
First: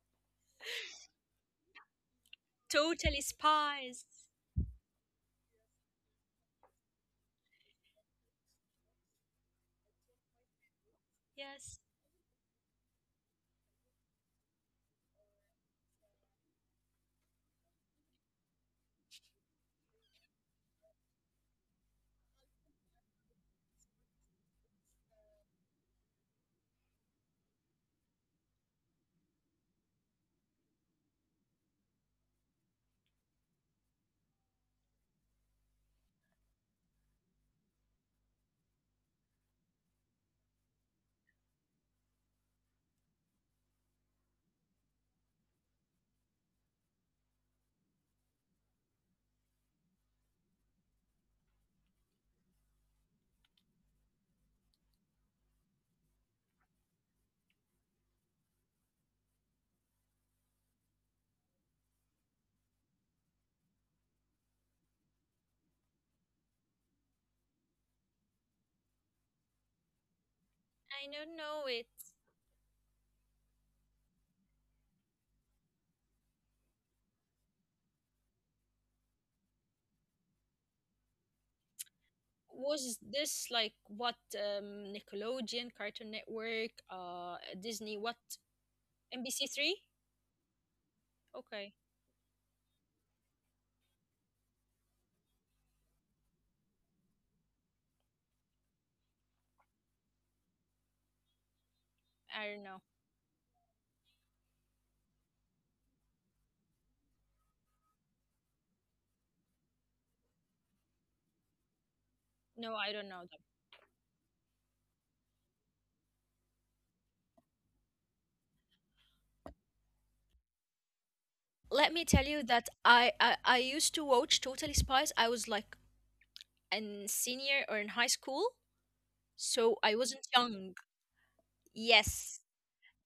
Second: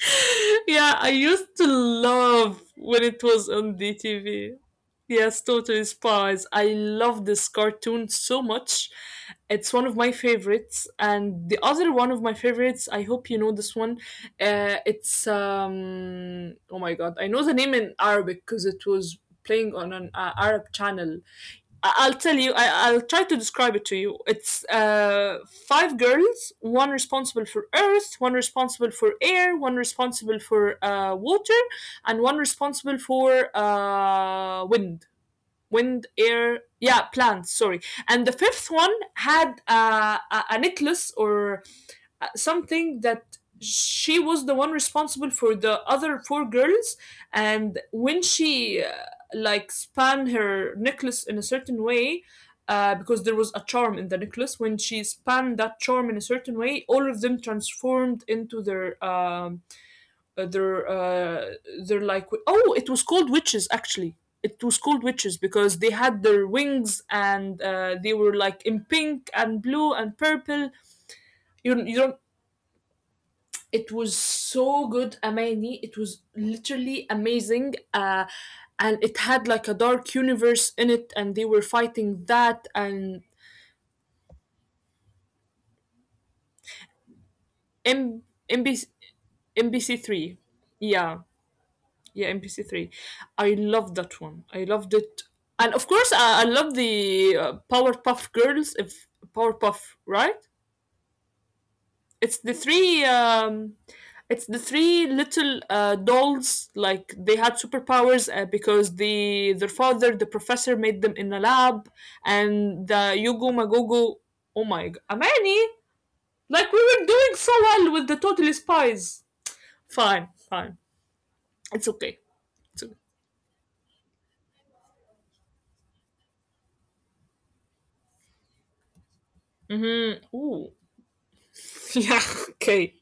Speaker 1: Yeah, I used to love when
Speaker 2: Totally
Speaker 1: it was on
Speaker 2: Spies.
Speaker 1: DTV. Yes, Totally Spies. I love this cartoon so much. It's one of my favorites. And the
Speaker 2: Yes,
Speaker 1: other one of my favorites, I hope you know this one. Oh my God, I know the name in Arabic because it was playing on an Arab channel. Will tell you. I'll try to describe it to you. It's five girls, one responsible for earth, one responsible for air, one responsible for water, and one responsible for wind, wind, air. Yeah, plants. Sorry. And the fifth one had a necklace or something that she was the one responsible for the other four girls. And when she like span her necklace in a certain way, because there was a charm in the necklace, when she span that charm in a certain way, all of them transformed into uh, their uh their like, oh, it was called witches actually. It was called witches because they had their wings and they were like in pink and blue and purple.
Speaker 2: I don't know it.
Speaker 1: You don't. It was so good, Amani. It was literally amazing. And it had like a dark universe in it, and they were fighting that.
Speaker 2: Was
Speaker 1: And
Speaker 2: this like what, Nickelodeon, Cartoon Network, Disney, what?
Speaker 1: M- MBC-
Speaker 2: NBC Three?
Speaker 1: MBC3. Yeah,
Speaker 2: Okay,
Speaker 1: yeah, MBC3. I loved that one. I loved it. And of course, I love the Powerpuff Girls, if Powerpuff, right? It's
Speaker 2: I
Speaker 1: the
Speaker 2: don't know.
Speaker 1: three. It's the three little dolls. Like they had superpowers because their father, the professor, made them in a lab.
Speaker 2: No,
Speaker 1: And
Speaker 2: I don't
Speaker 1: the
Speaker 2: know them.
Speaker 1: Yugo Magogo. Oh my God, Amani! Like we were doing so well with the Totally Spies. Fine, fine.
Speaker 2: Let
Speaker 1: It's
Speaker 2: me
Speaker 1: okay.
Speaker 2: tell you that
Speaker 1: It's okay.
Speaker 2: I used to watch Totally Spies. I was like in senior or in high school, so I wasn't
Speaker 1: Mm-hmm.
Speaker 2: young.
Speaker 1: Ooh. yeah.
Speaker 2: Yes,
Speaker 1: Okay.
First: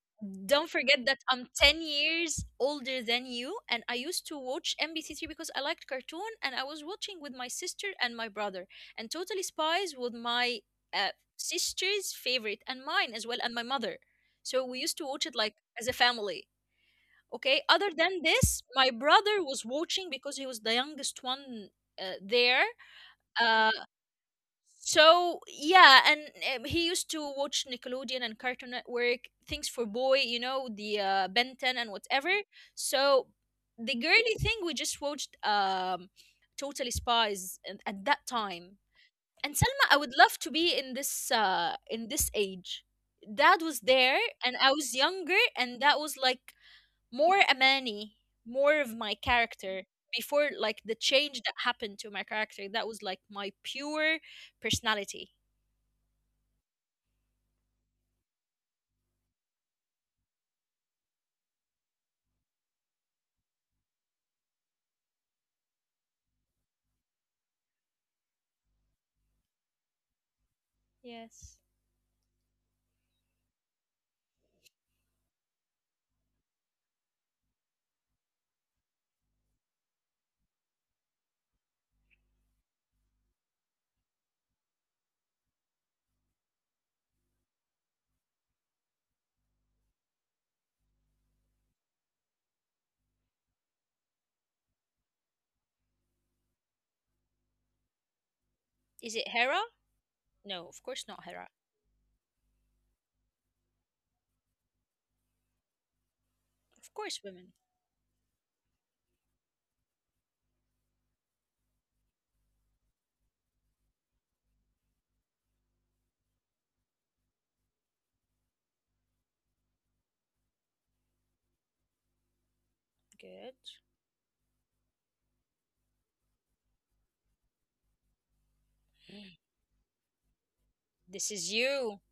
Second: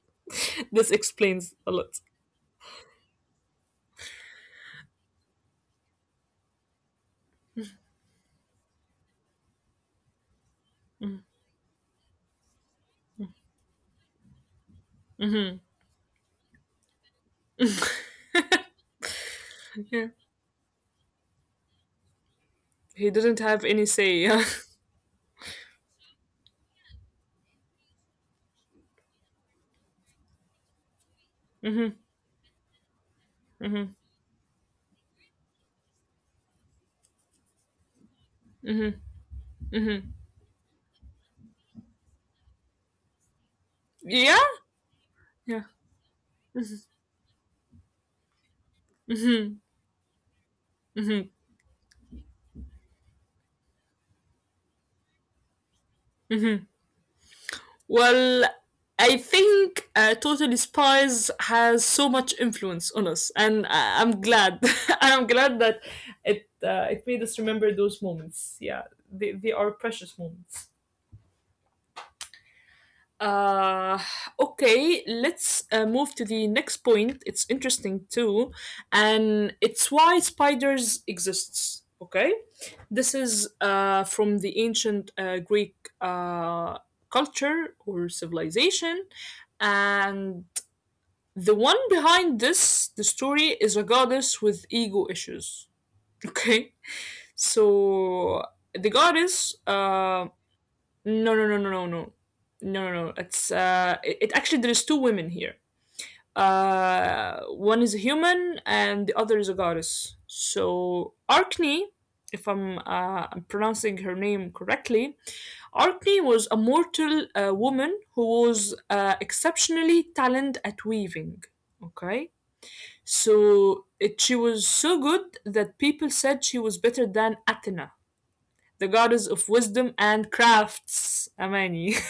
Speaker 2: don't
Speaker 1: This
Speaker 2: forget that I'm
Speaker 1: explains a
Speaker 2: 10
Speaker 1: lot.
Speaker 2: years older than you, and I used to watch MBC3 because I liked cartoon, and I was watching with my sister and my brother, and Totally Spies with my uh, sister's favorite and mine as well, and my mother. So we used to watch it like as a family. Okay, other than this, my brother was
Speaker 1: Yeah.
Speaker 2: watching because he was the youngest one there.
Speaker 1: He didn't have
Speaker 2: uh,
Speaker 1: any say. Yeah.
Speaker 2: so yeah, and he used to watch Nickelodeon and Cartoon Network, things for boy, you know, the Ben 10 and whatever. So the
Speaker 1: Mhm.
Speaker 2: girly thing we just watched, Totally Spies, and at that time. And Selma, I would love to be in this age. Dad was there
Speaker 1: Yeah.
Speaker 2: and I was younger,
Speaker 1: Yeah.
Speaker 2: and that was like more Amani, more of my character before like the
Speaker 1: Hmm.
Speaker 2: change that happened to my character. That was like my pure personality.
Speaker 1: Well, I think Total Spies has so much influence on us, and I'm glad. I'm glad that it made us remember those moments. Yeah, they are precious moments.
Speaker 2: Yes.
Speaker 1: Uh, okay, let's move to the next point. It's interesting too, and it's why spiders exists. Okay, this is from the ancient Greek uh, culture or civilization, and the one behind this, the story, is a goddess with ego issues. Okay, so the
Speaker 2: Is it
Speaker 1: goddess
Speaker 2: Hera?
Speaker 1: um
Speaker 2: No, of course not
Speaker 1: no,
Speaker 2: Hera.
Speaker 1: no, no, no, no, no, no, no, no. It's it actually there is two women here.
Speaker 2: Of course, women.
Speaker 1: One is a human and the other is a goddess. So Arkney, if I'm pronouncing her name correctly, Arkney was a mortal woman who was exceptionally talented at weaving. Okay,
Speaker 2: Good.
Speaker 1: so she was so good that people said she was better than Athena, the goddess of wisdom and
Speaker 2: This
Speaker 1: crafts.
Speaker 2: is
Speaker 1: Amani.
Speaker 2: you.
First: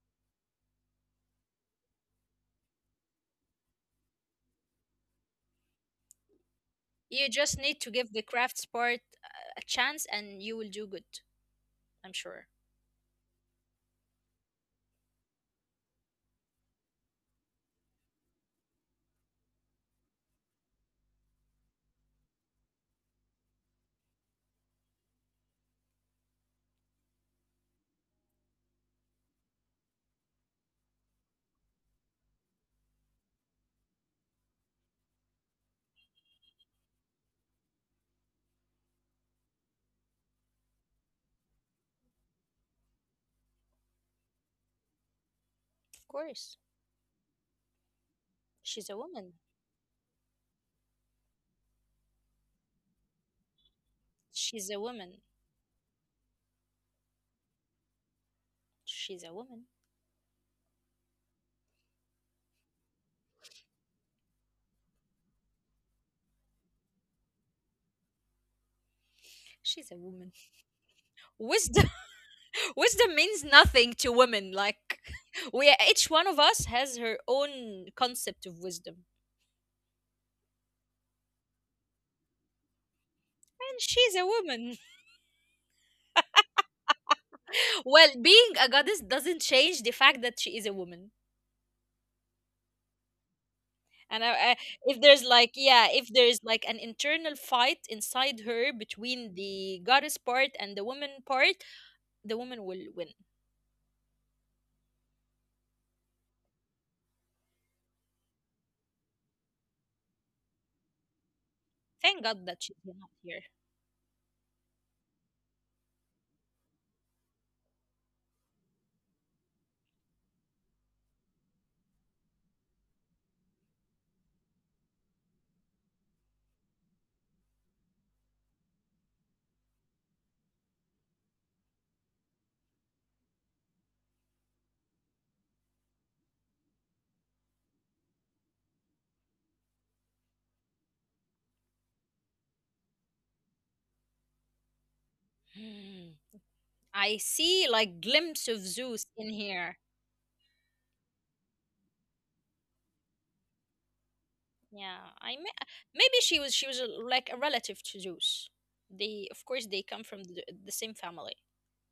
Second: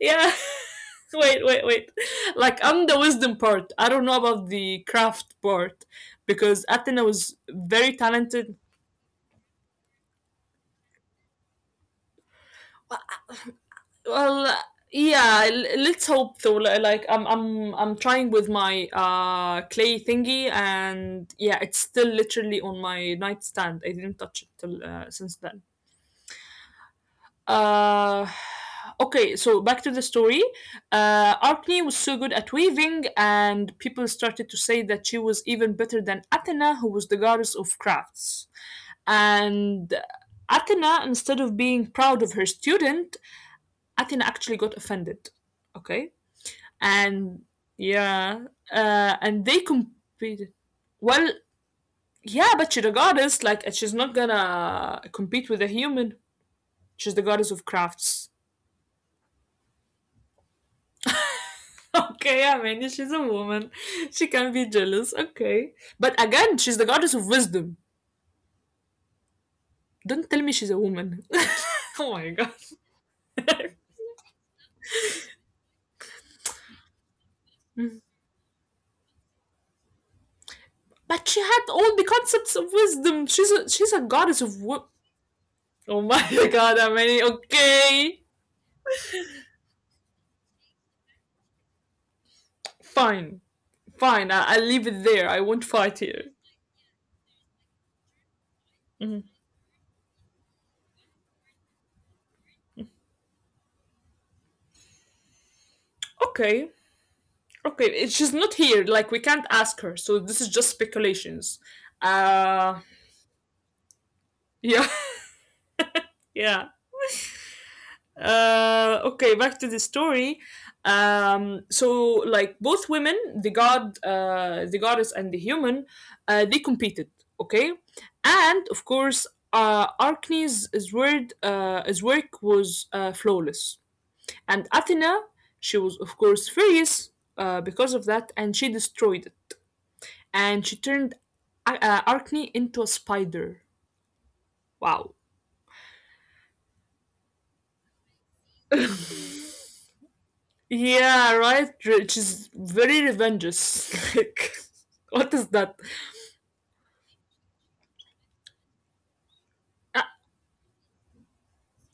Speaker 1: Yeah. Wait. Like I'm the wisdom part. I don't know about the craft part, because Athena
Speaker 2: You
Speaker 1: was
Speaker 2: just need to
Speaker 1: very
Speaker 2: give the
Speaker 1: talented.
Speaker 2: crafts part a chance and you will do good, I'm sure.
Speaker 1: Well, yeah. Let's hope though. Like I'm trying with my clay thingy, and yeah, it's still literally on my nightstand. I didn't touch it till since then. Uh, okay, so back to the story. Arachne was so good at weaving, and people started to say that she was even better than Athena, who was the goddess of crafts. And Athena, instead of being proud of her student, Athena actually got offended.
Speaker 2: Of
Speaker 1: Okay,
Speaker 2: course.
Speaker 1: and yeah,
Speaker 2: She's a woman.
Speaker 1: and they competed. Well, yeah, but she's a goddess. Like, she's not
Speaker 2: She's a
Speaker 1: gonna
Speaker 2: woman.
Speaker 1: compete with a human. She's the goddess of crafts.
Speaker 2: She's a woman.
Speaker 1: Okay, I mean, she's a woman. She can be jealous. Okay. But again, she's the goddess of wisdom.
Speaker 2: She's a
Speaker 1: Don't
Speaker 2: woman.
Speaker 1: tell me she's a woman.
Speaker 2: Wisdom.
Speaker 1: oh my God.
Speaker 2: Wisdom means nothing to women. Like, we, each one of us, has her own
Speaker 1: Mm.
Speaker 2: concept of wisdom.
Speaker 1: But she had all the concepts of wisdom.
Speaker 2: And
Speaker 1: She's a
Speaker 2: she's a
Speaker 1: goddess of
Speaker 2: woman.
Speaker 1: Oh my god, I mean,
Speaker 2: Well,
Speaker 1: okay.
Speaker 2: being a goddess doesn't change the fact that she is a woman.
Speaker 1: Fine.
Speaker 2: And
Speaker 1: Fine.
Speaker 2: I, I,
Speaker 1: I'll leave
Speaker 2: if
Speaker 1: it
Speaker 2: there's
Speaker 1: there. I
Speaker 2: like,
Speaker 1: won't
Speaker 2: yeah,
Speaker 1: fight
Speaker 2: if
Speaker 1: here.
Speaker 2: there's like an internal fight inside her between
Speaker 1: Mhm.
Speaker 2: the goddess part and the woman part, the woman will win.
Speaker 1: Okay. Okay. It- She's not here. Like, we can't ask her. So this is just speculations.
Speaker 2: Thank God that she's
Speaker 1: Uh.
Speaker 2: not here.
Speaker 1: Yeah. Yeah. Okay, back to the story. So, like both women, the goddess, and the human, they competed. Okay, and of course, his work was flawless, and Athena, she was of course furious because of that, and she destroyed it, and she turned Arachne into a spider. Wow.
Speaker 2: Hmm. I see like glimpse of Zeus in here.
Speaker 1: Yeah, right. Which is very revengeous. Like,
Speaker 2: Yeah,
Speaker 1: what
Speaker 2: I
Speaker 1: is
Speaker 2: may,
Speaker 1: that?
Speaker 2: maybe she was a, like a relative to Zeus. They, of course, they come
Speaker 1: Ah,
Speaker 2: from the same family,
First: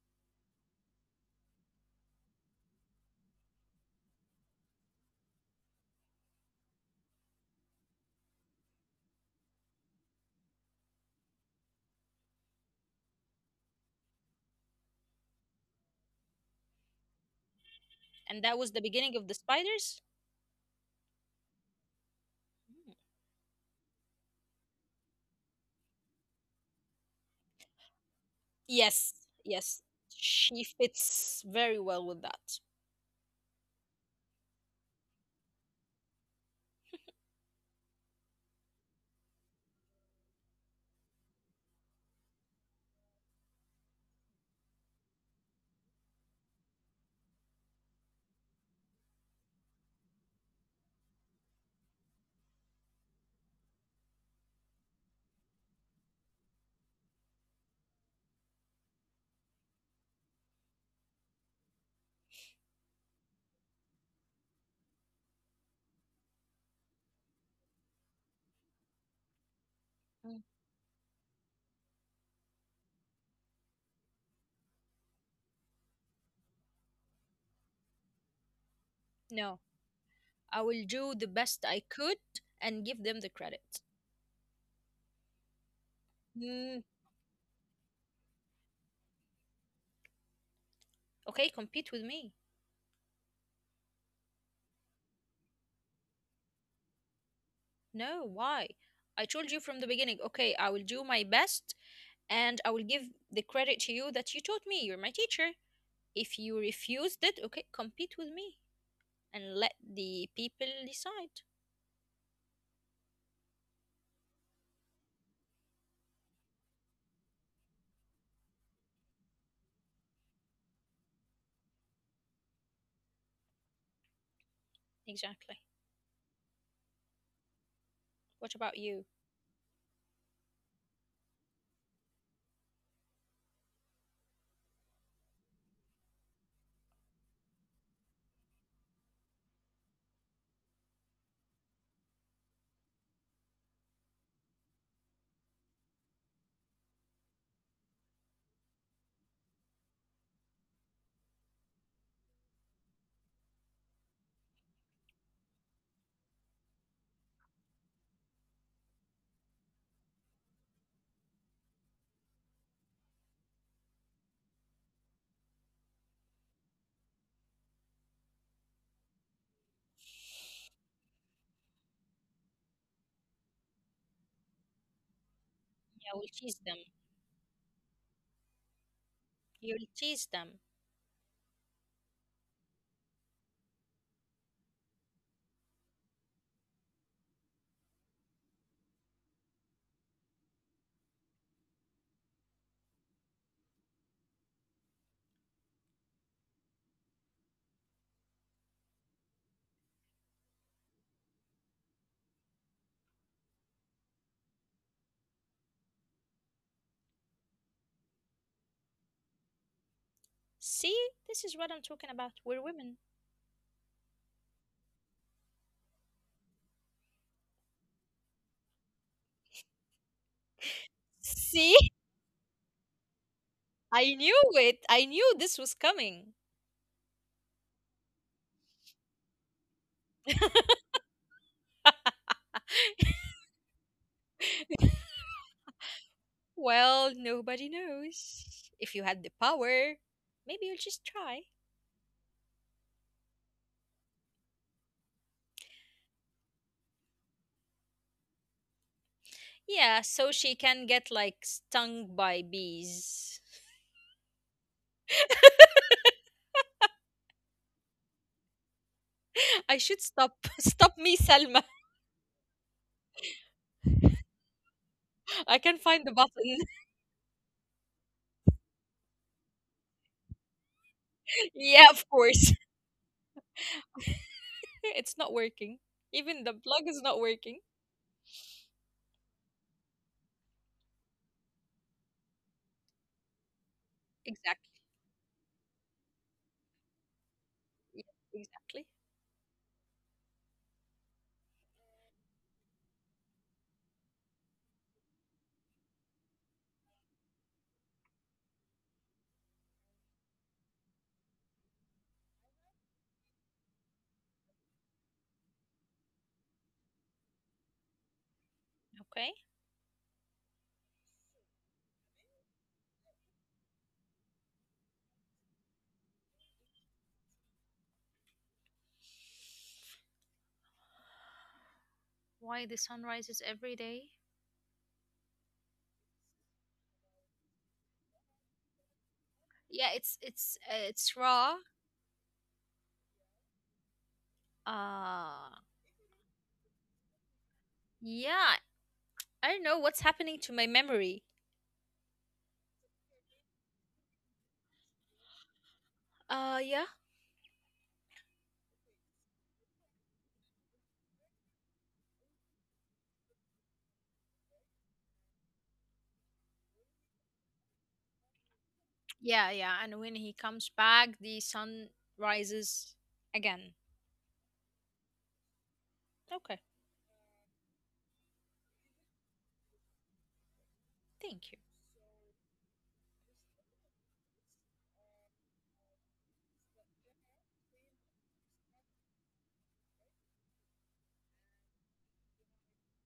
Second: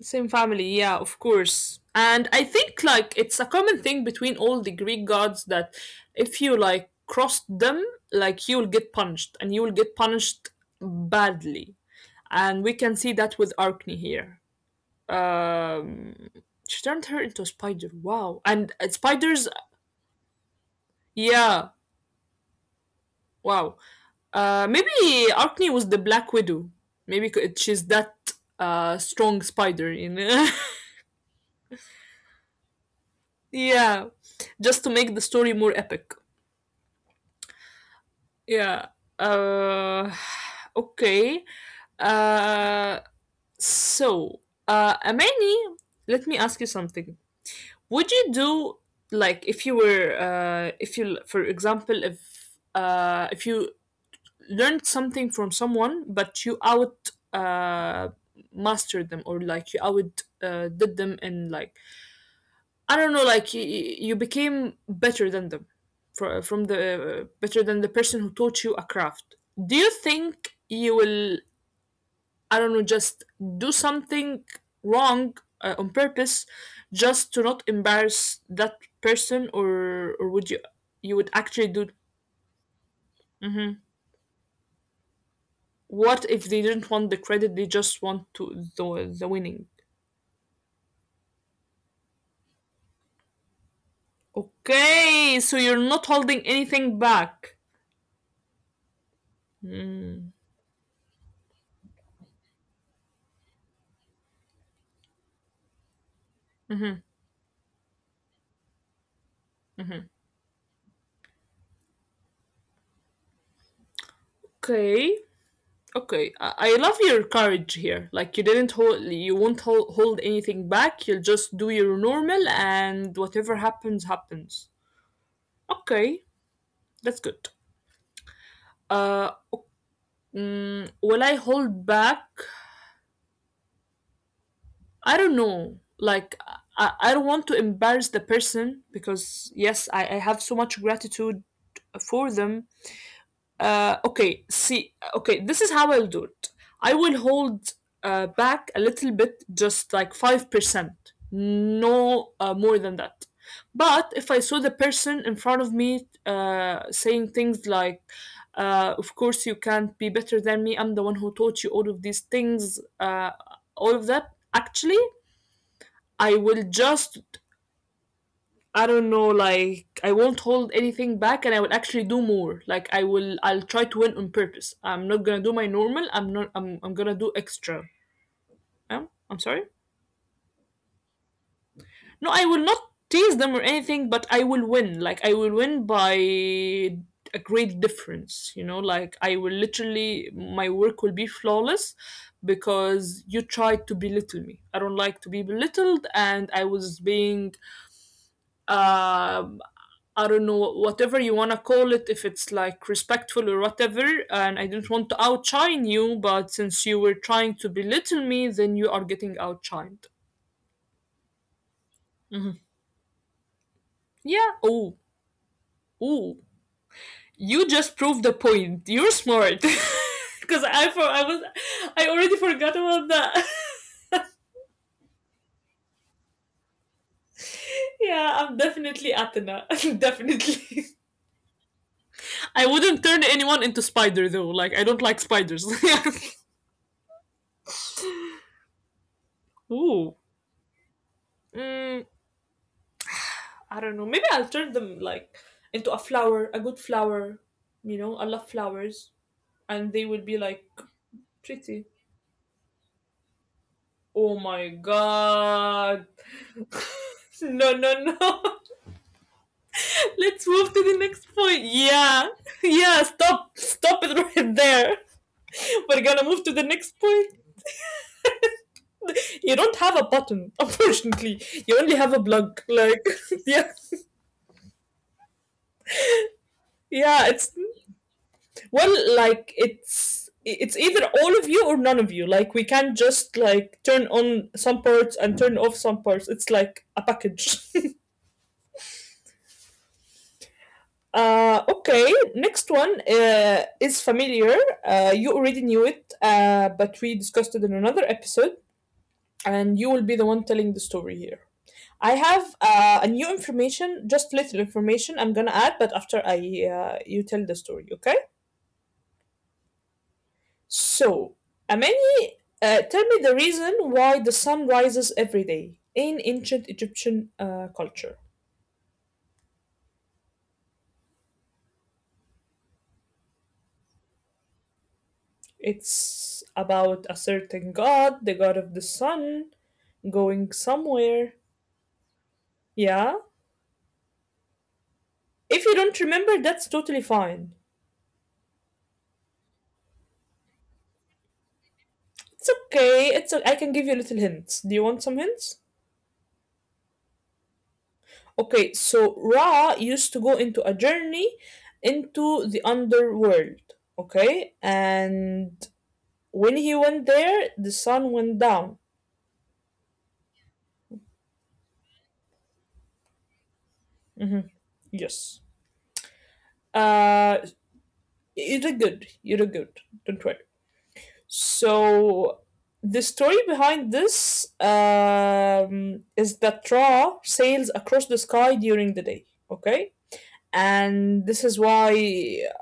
Speaker 1: same family, yeah, of course. And I think like it's a common thing between all the Greek gods that if you like crossed them, like you will get punished, and you will get punished badly. And we can see that with Arachne here. Um, she turned her into a spider. Wow.
Speaker 2: and that
Speaker 1: And
Speaker 2: was the beginning of the
Speaker 1: spiders,
Speaker 2: spiders.
Speaker 1: yeah,
Speaker 2: Mm.
Speaker 1: wow. Maybe Arkney was the Black Widow. Maybe she's that
Speaker 2: Yes,
Speaker 1: strong
Speaker 2: yes,
Speaker 1: spider. You know?
Speaker 2: she fits very well with that.
Speaker 1: yeah, just to make the story more epic. Yeah. Uh, okay. Uh, so, Amani, let me ask you something. Would you do like if you were if you, for example, if you learned something from someone, but you out uh, mastered them or like you out did them and like I don't know, like you became better than them, from the better than the person who taught you a craft. Do you
Speaker 2: Mm.
Speaker 1: think you will, I don't know, just do something wrong on purpose, just to not embarrass that person,
Speaker 2: No,
Speaker 1: or would you
Speaker 2: I will do
Speaker 1: you
Speaker 2: the
Speaker 1: would
Speaker 2: best
Speaker 1: actually
Speaker 2: I
Speaker 1: do?
Speaker 2: could and give them the
Speaker 1: Mm-hmm.
Speaker 2: credit.
Speaker 1: What if they
Speaker 2: Mm,
Speaker 1: didn't want the credit? They just want to the winning.
Speaker 2: okay, compete with me.
Speaker 1: Okay, so you're not holding anything back.
Speaker 2: No, why? I told you from the beginning. Okay, I will do my best, and I will give the credit to you that you taught me. You're my teacher. If you refused it, okay, compete with me and let the people decide.
Speaker 1: Okay, okay. I love your courage here. Like you didn't hold, you won't hold, hold anything back. You'll just do your normal, and whatever happens, happens.
Speaker 2: Exactly.
Speaker 1: Okay, that's good.
Speaker 2: What about you?
Speaker 1: Uh, mm, will I hold back? I don't know. Like I don't want to embarrass the person, because yes, I have so much gratitude for them. Okay, see, okay, this is how I'll do it. I will hold back a little bit, just like 5%, no more than that. But if I saw the person in front of me saying things like, of course, you can't be better than me, I'm the one who taught you all of these things, all of that, actually, I will just I don't know, like I won't hold anything back and I will actually do more. Like I'll try to win on purpose. I'm not gonna do my normal,
Speaker 2: Yeah, we'll
Speaker 1: I'm not
Speaker 2: tease them.
Speaker 1: I'm I'm gonna do extra. I'm sorry?
Speaker 2: You'll tease them.
Speaker 1: No, I will not tease them or anything, but I will win. Like I will win by a great difference, you know, like I will literally my work will be flawless because you tried to belittle me. I don't like to be belittled and I was being um, I don't know, whatever you wanna call it, if it's like respectful or whatever. And I do not want to outshine you, but since you were trying to belittle me, then you are getting outshined.
Speaker 2: See, this is what I'm talking about. We're
Speaker 1: Mhm.
Speaker 2: women.
Speaker 1: Yeah. Oh. Oh. You just proved the point. You're smart. Because I for I was
Speaker 2: See,
Speaker 1: I already forgot about that.
Speaker 2: I knew it. I knew this was coming.
Speaker 1: yeah, I'm definitely Athena. definitely. I wouldn't turn anyone into spider though. Like I don't like spiders.
Speaker 2: Well, nobody knows. If you had the power,
Speaker 1: Ooh.
Speaker 2: maybe you'll just try.
Speaker 1: Mm, I don't know. Maybe I'll turn them like into a flower, a good flower. You know, I love flowers, and
Speaker 2: Yeah,
Speaker 1: they will
Speaker 2: so
Speaker 1: be
Speaker 2: she
Speaker 1: like
Speaker 2: can get like
Speaker 1: pretty.
Speaker 2: stung by bees.
Speaker 1: Oh my God! no, no, no.
Speaker 2: I should stop.
Speaker 1: Let's move to
Speaker 2: Stop
Speaker 1: the
Speaker 2: me,
Speaker 1: next
Speaker 2: Selma.
Speaker 1: point. Yeah, yeah. Stop, stop it right there.
Speaker 2: I can
Speaker 1: We're
Speaker 2: find the
Speaker 1: gonna move to
Speaker 2: button.
Speaker 1: the next point. You don't have a button, unfortunately. You
Speaker 2: Yeah,
Speaker 1: only
Speaker 2: of
Speaker 1: have a
Speaker 2: course.
Speaker 1: plug. Like, yeah,
Speaker 2: It's not working. Even the plug is not working.
Speaker 1: yeah. It's well like it's either all of you or none of you, like we can't just like turn on
Speaker 2: Exactly.
Speaker 1: some parts and turn off some parts, it's like a package.
Speaker 2: Yeah, exactly.
Speaker 1: Okay, next one is familiar. You already knew it, but we discussed it in another episode, and you will be the one telling the story here. I have a new information, just little information I'm gonna add, but after I you tell the story, okay?
Speaker 2: Okay.
Speaker 1: So, Amani, tell me the reason why the sun rises every day in ancient Egyptian culture.
Speaker 2: Why the sun rises every day?
Speaker 1: It's about a certain god, the god of the sun,
Speaker 2: Yeah,
Speaker 1: going
Speaker 2: it's
Speaker 1: somewhere.
Speaker 2: Raw.
Speaker 1: Yeah?
Speaker 2: Uh
Speaker 1: If you don't remember, that's totally fine.
Speaker 2: yeah, I don't know what's happening to my memory.
Speaker 1: It's okay. I can give you little hints. Do you want some hints?
Speaker 2: Yeah.
Speaker 1: Okay, so Ra used to go into a journey into the underworld, okay? And when he went there, the sun went down.
Speaker 2: Yeah, yeah. And when he comes back, the sun rises again.
Speaker 1: Mhm. Yes.
Speaker 2: Okay.
Speaker 1: Uh, you did good. You did good. Don't worry.
Speaker 2: Thank you.
Speaker 1: So the story behind this is that Ra sails across the sky during the day. Okay. And this is why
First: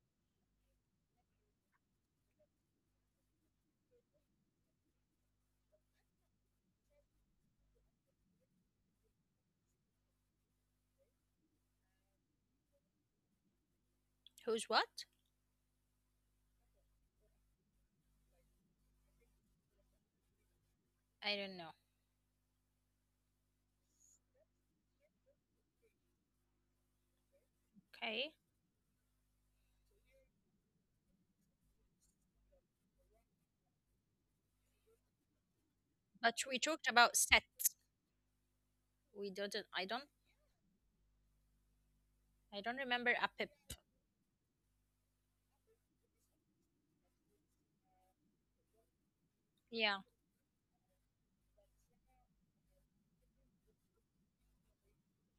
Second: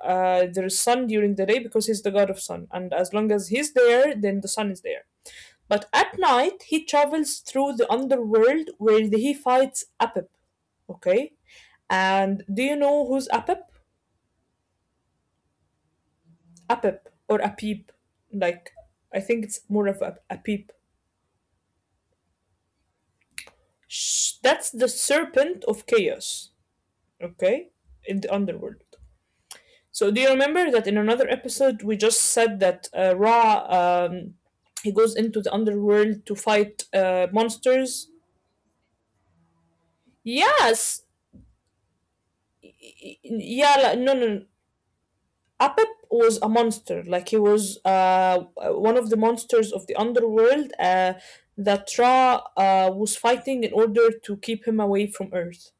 Speaker 1: there is sun during the day because he's the god of sun. And as long as he's there, then the sun is there. But at night, he travels through the underworld where he fights Apep. Okay. And do you know who's Apep?
Speaker 2: Who's what?
Speaker 1: Apep or Apip? Like, I think it's more of a Apip.
Speaker 2: I don't know.
Speaker 1: That's the serpent of chaos, okay? In the
Speaker 2: Okay.
Speaker 1: underworld. So do you remember that in another episode we just said that Ra he goes into the underworld to
Speaker 2: But
Speaker 1: fight
Speaker 2: we talked about Set.
Speaker 1: monsters?
Speaker 2: We don't I don't,
Speaker 1: Yes.
Speaker 2: I don't
Speaker 1: Y-
Speaker 2: remember a
Speaker 1: Yeah,
Speaker 2: Pip.
Speaker 1: no, no, no. Apep was a monster. Like he was one of the monsters of the
Speaker 2: Yeah.
Speaker 1: underworld that Ra was fighting in order to keep him away from Earth.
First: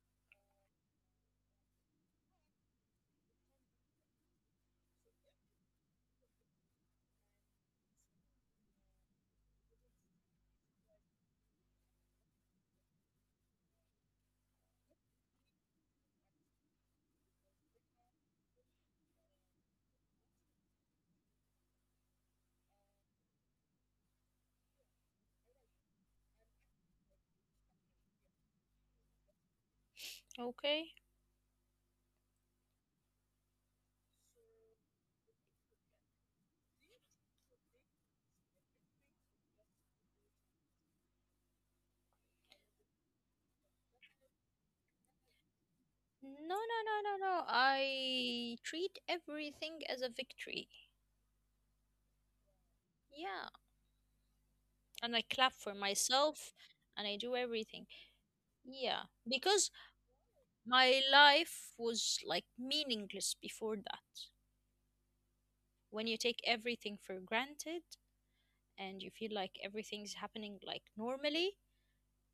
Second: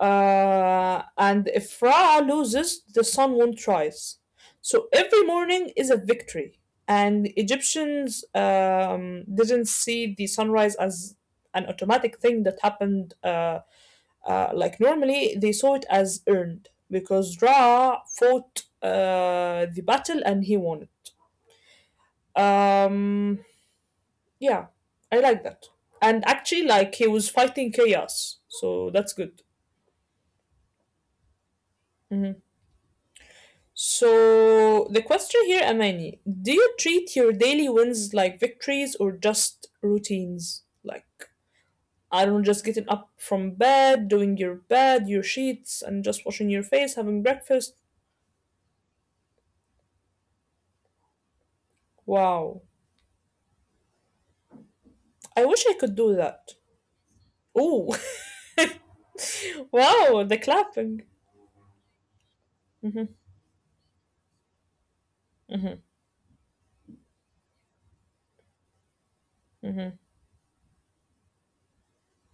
Speaker 1: And if Ra loses, the sun won't rise. So every morning is a victory. And Egyptians didn't see the sunrise as an automatic thing that happened like normally they saw it as earned because Ra fought the battle and he won it. Um, yeah, I like that. And actually, like he was fighting chaos, so that's good.
Speaker 2: Okay.
Speaker 1: Mhm. So the question here, Amani, do you treat your daily wins like victories or just routines? Like I don't know, just getting up from bed, doing your bed, your sheets, and just
Speaker 2: No,
Speaker 1: washing your
Speaker 2: no,
Speaker 1: face,
Speaker 2: no, no,
Speaker 1: having
Speaker 2: no.
Speaker 1: breakfast.
Speaker 2: I treat everything as a victory.
Speaker 1: Wow.
Speaker 2: Yeah. And I
Speaker 1: I
Speaker 2: clap
Speaker 1: wish I
Speaker 2: for
Speaker 1: could do that.
Speaker 2: myself and I do everything.
Speaker 1: Ooh.
Speaker 2: Yeah. Because
Speaker 1: Wow, the
Speaker 2: my
Speaker 1: clapping.
Speaker 2: life was like
Speaker 1: Mhm,
Speaker 2: meaningless before that.
Speaker 1: mhm,
Speaker 2: When you take everything for granted and you feel like
Speaker 1: mhm,
Speaker 2: everything's happening like normally,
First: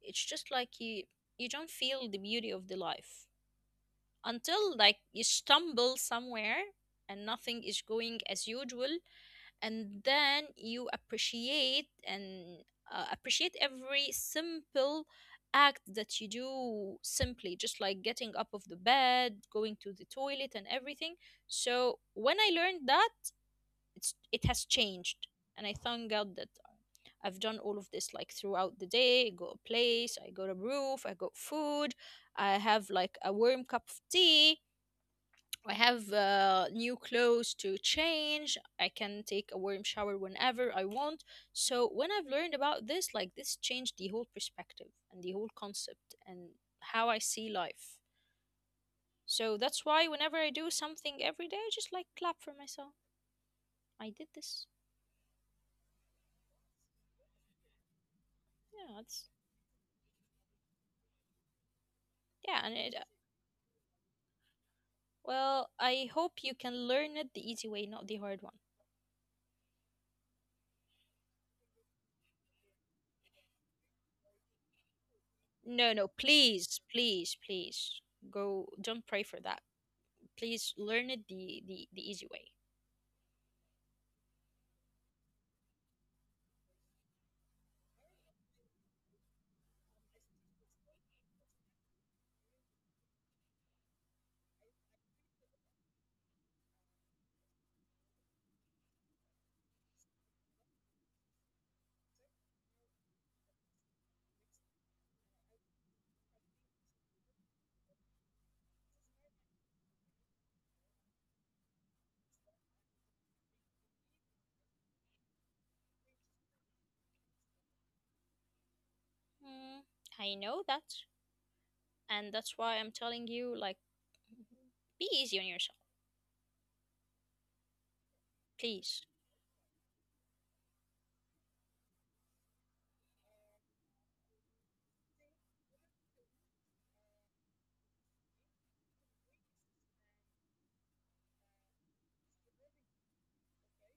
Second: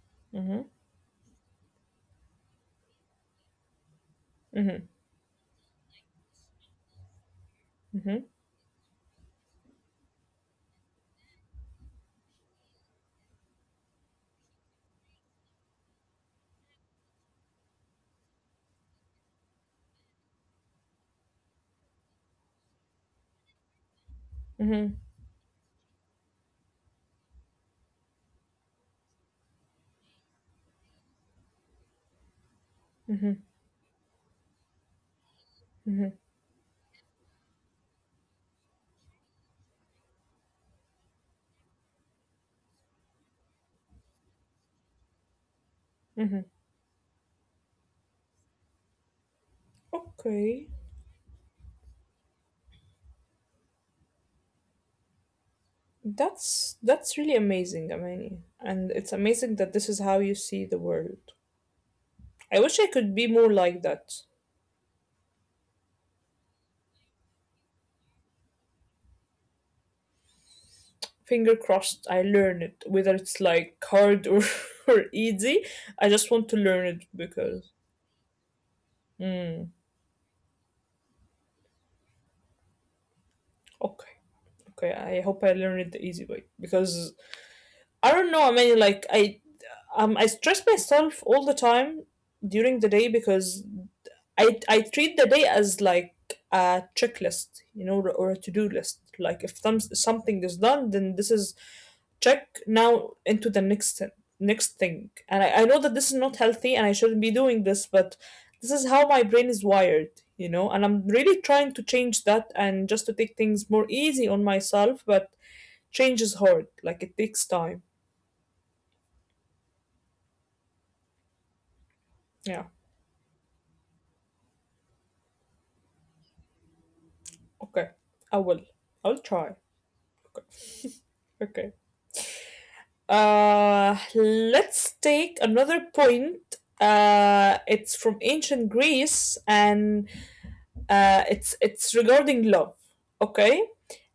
Speaker 2: it's just
Speaker 1: mhm,
Speaker 2: like you don't feel the beauty of the life, until
Speaker 1: mhm,
Speaker 2: like you stumble somewhere and nothing is going
Speaker 1: mhm,
Speaker 2: as usual, and then you appreciate and appreciate every simple act that you do, simply, just like getting up of the bed, going to the toilet, and everything. So when I learned that, it's it has
Speaker 1: mhm,
Speaker 2: changed, and I thank God that I've done all of this like throughout the day. I got a place, I got a roof, I got food, I have like a
Speaker 1: mhm,
Speaker 2: warm cup of tea. I have
Speaker 1: mhm,
Speaker 2: new clothes to change. I can take a warm shower whenever I want. So when I've learned about this, like this changed the whole perspective and the whole concept
Speaker 1: mhm.
Speaker 2: and how I see life. So that's why whenever I
Speaker 1: Okay.
Speaker 2: do something every day, I just like clap for myself. I did this.
Speaker 1: That's really amazing, Amani. And
Speaker 2: Yeah,
Speaker 1: it's
Speaker 2: it's
Speaker 1: amazing that this is how you see the world. I
Speaker 2: yeah, and
Speaker 1: wish I
Speaker 2: it.
Speaker 1: could be more like that.
Speaker 2: Well, I hope you can learn it the easy way, not the hard one.
Speaker 1: Finger crossed I learn it, whether it's like hard or, or easy.
Speaker 2: No,
Speaker 1: I
Speaker 2: no,
Speaker 1: just want to learn
Speaker 2: please,
Speaker 1: it
Speaker 2: please,
Speaker 1: because
Speaker 2: please go. Don't pray for
Speaker 1: Mm,
Speaker 2: that. Please learn it the easy way.
Speaker 1: okay. Okay, I hope I learn it the easy way because I don't know. I stress myself all the time during the day because I treat the day as like a checklist, or a to-do list. Like if something is done, then this is check now into the next thing. And I know that this is not healthy and I shouldn't be doing this, but this is how my brain is wired, and I'm really trying to change that and just to take things more easy on myself, but change is hard. Like it takes time.
Speaker 2: Mm, I know that, and
Speaker 1: Yeah.
Speaker 2: that's why I'm telling you, like, be easy on yourself,
Speaker 1: Okay, I will. I will
Speaker 2: please.
Speaker 1: try. Okay. Let's take another point. It's from ancient Greece, and it's regarding love. Okay,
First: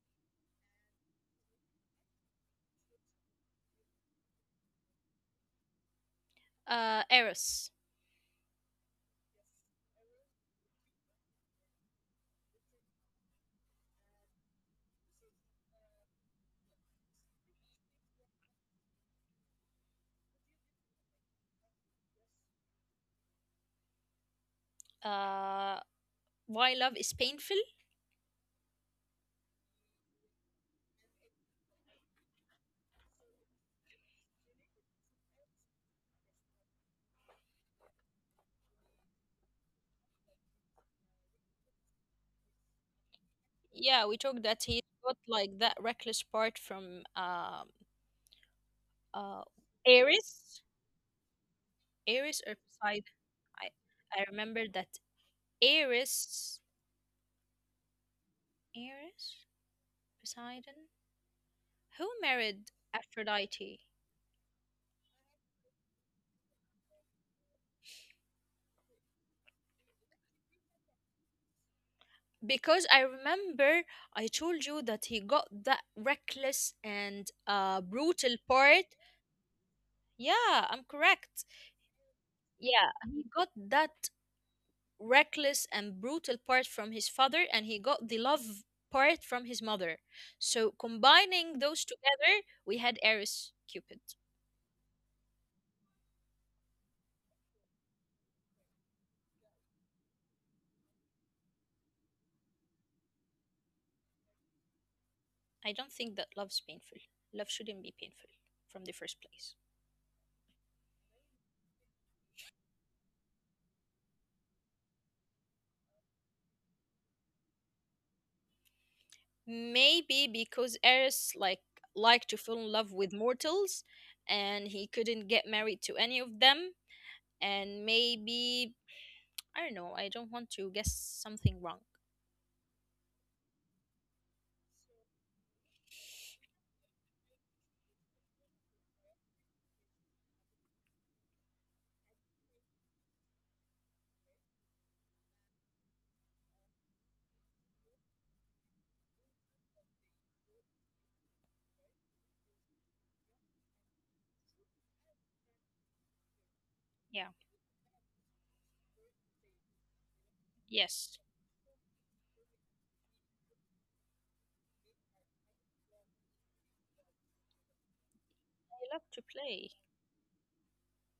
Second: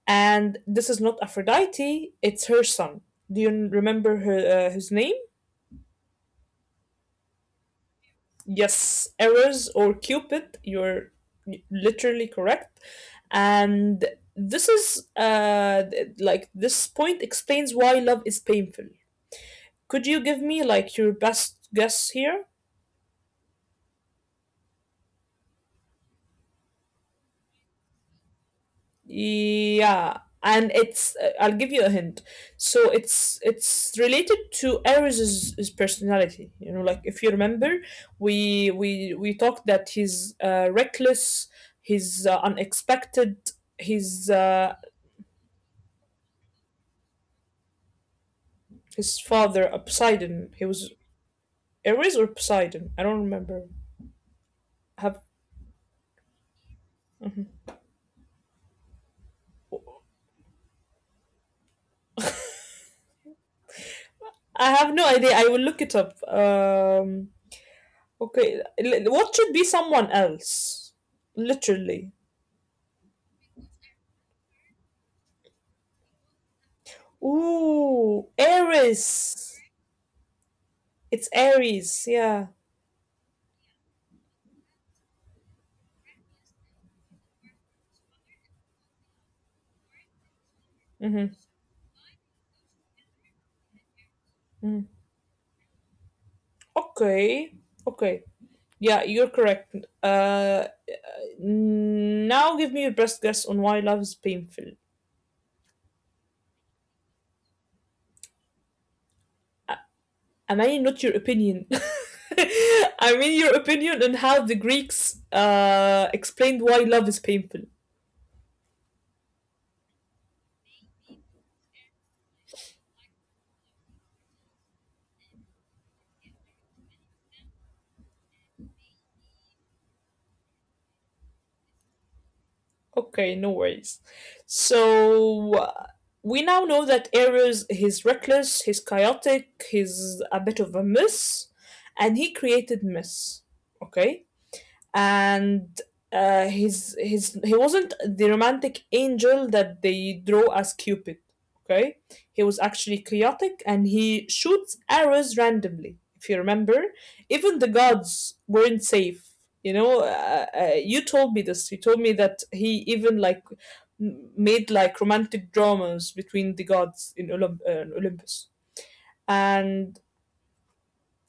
Speaker 1: and this is not Aphrodite; it's her son. Do you remember her his name?
Speaker 2: Eris.
Speaker 1: Yes, Eros or Cupid. You're literally correct, and this is like this point explains why love is painful. Could you give me like your best guess here?
Speaker 2: uh, why love is painful?
Speaker 1: Yeah, and it's I'll give you a hint. So it's related to Ares's his personality. You know, like if you remember, we talked that he's reckless, he's unexpected.
Speaker 2: Yeah, we talked
Speaker 1: His
Speaker 2: that he
Speaker 1: uh,
Speaker 2: got like that reckless part from
Speaker 1: his
Speaker 2: uh
Speaker 1: father
Speaker 2: Ares.
Speaker 1: Poseidon. He was Ares
Speaker 2: Ares
Speaker 1: or
Speaker 2: or
Speaker 1: Poseidon.
Speaker 2: Poseidon.
Speaker 1: I don't
Speaker 2: I
Speaker 1: remember.
Speaker 2: I remember that
Speaker 1: Have
Speaker 2: Ares,
Speaker 1: Mhm.
Speaker 2: Ares, Poseidon, who married Aphrodite?
Speaker 1: I have no idea. I will look it up. Okay, what should be someone else? Literally.
Speaker 2: Because I remember I told you that he got that reckless and brutal
Speaker 1: Ooh,
Speaker 2: part.
Speaker 1: Aries.
Speaker 2: Yeah, I'm correct.
Speaker 1: It's Aries. Yeah.
Speaker 2: Yeah, he got that reckless and brutal part from his father, and he got the love part from his mother. So
Speaker 1: Mm-hmm.
Speaker 2: combining those together, we had Eris Cupid.
Speaker 1: Mm. Okay. Okay. Yeah, you're correct. Uh, now give me your best guess on why love is painful.
Speaker 2: I don't think that love's painful. Love shouldn't be painful from the first place.
Speaker 1: I mean, not your opinion. I mean your opinion on how the Greeks explained why love is painful.
Speaker 2: Maybe because Eris like liked to fall in love with mortals, and he couldn't get married to any of them, and maybe I don't know, I don't want to guess something wrong.
Speaker 1: Okay, no worries. So uh, we now know that Ares he's reckless, he's chaotic, he's a bit of a mess, and he created mess. Okay, and his he wasn't the romantic angel that they draw as Cupid. Okay, he was actually chaotic, and he shoots arrows randomly. If you remember,
Speaker 2: Yeah.
Speaker 1: even the gods weren't safe. You know, you
Speaker 2: Yes.
Speaker 1: told me this. You told me that he even like made like romantic dramas between the gods in in Olympus,
Speaker 2: I love to play.
Speaker 1: and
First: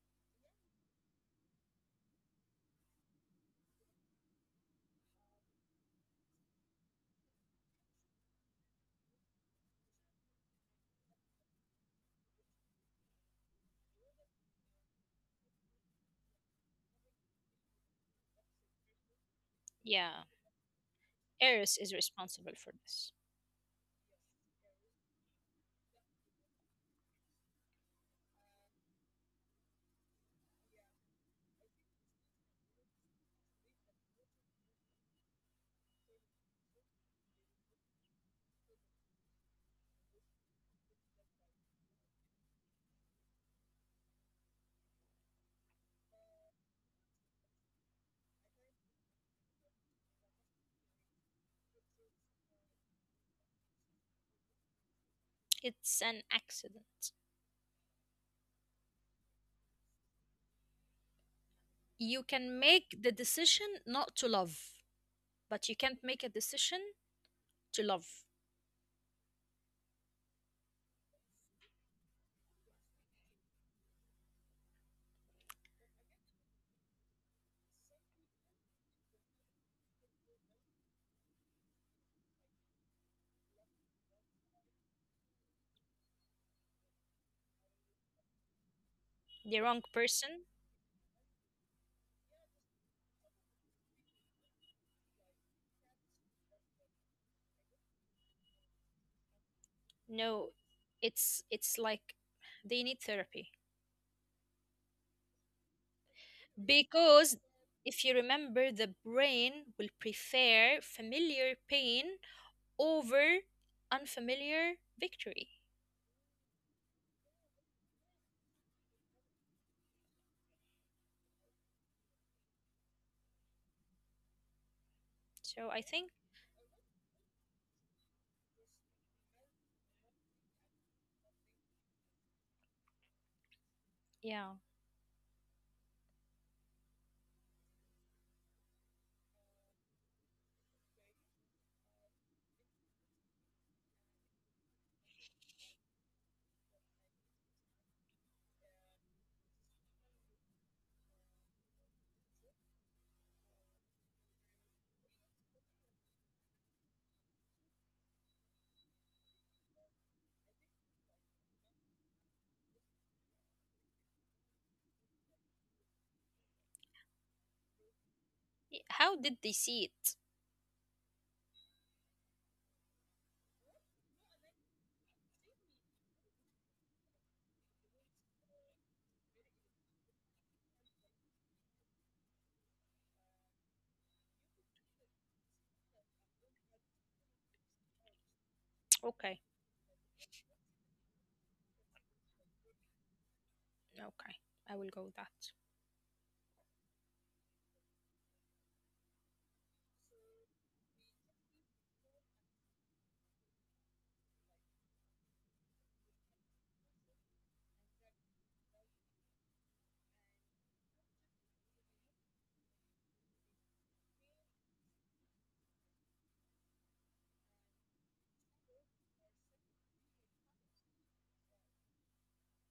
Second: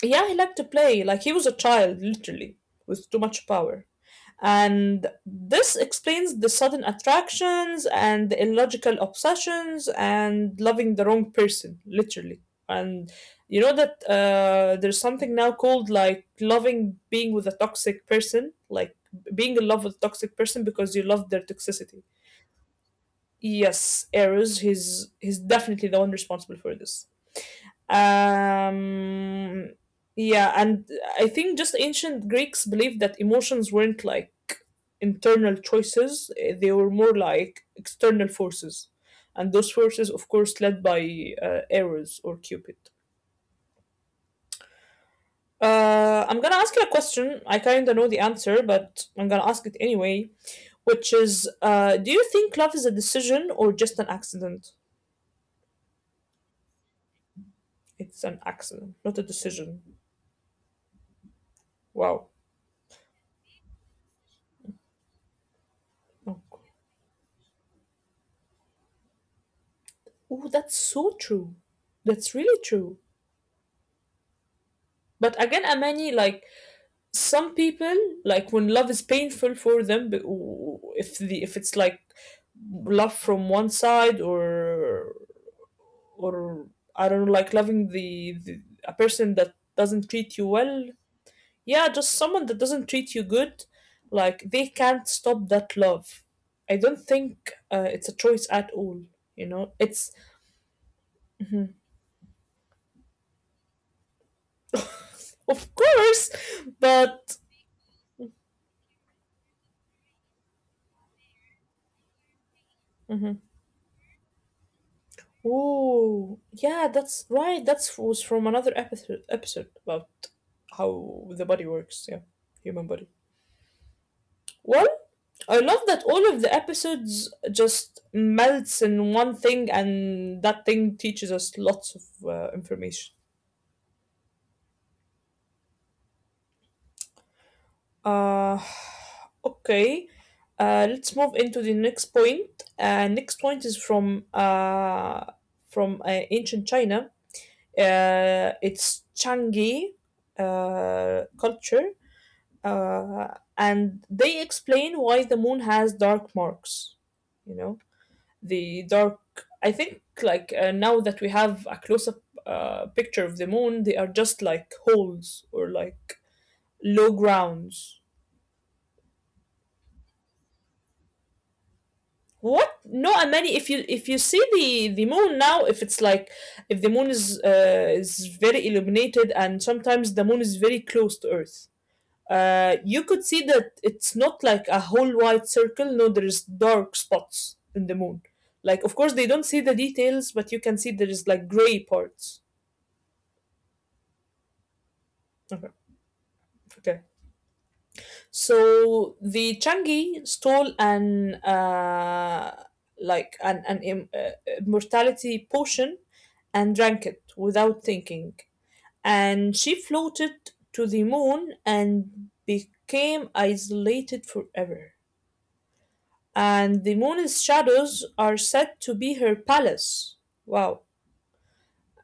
Speaker 1: yeah, he liked to play. Like he was a child, literally, with too much power. And this explains the sudden attractions and the illogical obsessions and loving the wrong person, literally. And you know that there's something now called like loving being with a toxic person, like being in love with a
Speaker 2: Yeah.
Speaker 1: toxic person because you love their
Speaker 2: Eris is
Speaker 1: toxicity.
Speaker 2: responsible for this.
Speaker 1: Yes, Eros, he's definitely the one responsible for this. Um, yeah, and I think just ancient Greeks believed that emotions weren't like internal choices, eh, they were more like external forces. And those forces, of course, led by Eros or Cupid. I'm gonna ask you a question. I kinda know the answer, but I'm gonna ask it anyway, which is do you think love is a decision or just an accident?
Speaker 2: It's an accident.
Speaker 1: It's an accident, not a decision.
Speaker 2: You
Speaker 1: Wow.
Speaker 2: can make the decision not to love, but you can't make a
Speaker 1: Oh, cool.
Speaker 2: decision to love
Speaker 1: Oh, that's so true. That's really true. But again, Amani, like some people, like when love is painful for them, if the if it's like love from one side or I don't know, like loving the a
Speaker 2: the
Speaker 1: person
Speaker 2: wrong
Speaker 1: that doesn't
Speaker 2: person.
Speaker 1: treat you well, yeah, just someone that doesn't treat you good, like they can't stop that love. I don't think it's a choice at all. You know,
Speaker 2: No,
Speaker 1: it's
Speaker 2: it's
Speaker 1: Mhm.
Speaker 2: like they need therapy.
Speaker 1: of course,
Speaker 2: Because
Speaker 1: but
Speaker 2: if you remember, the brain will prefer familiar pain over
Speaker 1: hmm.
Speaker 2: unfamiliar victory.
Speaker 1: Oh, yeah, that's right. That was from another episode about how the body works. Yeah, human body. Well,
Speaker 2: So I
Speaker 1: I
Speaker 2: think,
Speaker 1: love that all of the episodes just melts in one thing, and that thing teaches us lots of information.
Speaker 2: yeah.
Speaker 1: Uh, okay. Let's move into the next point. Next point is from ancient China. It's Changi culture, uh, and they explain why the moon has dark marks. You know, the dark. I think like now that we have a close-up picture of the moon, they are just like holes or like low grounds.
Speaker 2: Y- How did they see it?
Speaker 1: What? No, Amani. If you see the moon now, if it's like if the moon is very illuminated, and sometimes the moon is very close to Earth you could see that it's not like a whole white circle. No, there's dark spots in the moon.
Speaker 2: Okay,
Speaker 1: Like, of course, they don't see the details, but you can see there is like gray parts.
Speaker 2: okay. I will go with that.
Speaker 1: Okay. Okay. So the Changi stole an like an immortality potion and drank it without thinking. And she floated to the moon and became isolated forever. And the moon's shadows are said to be her palace. Wow.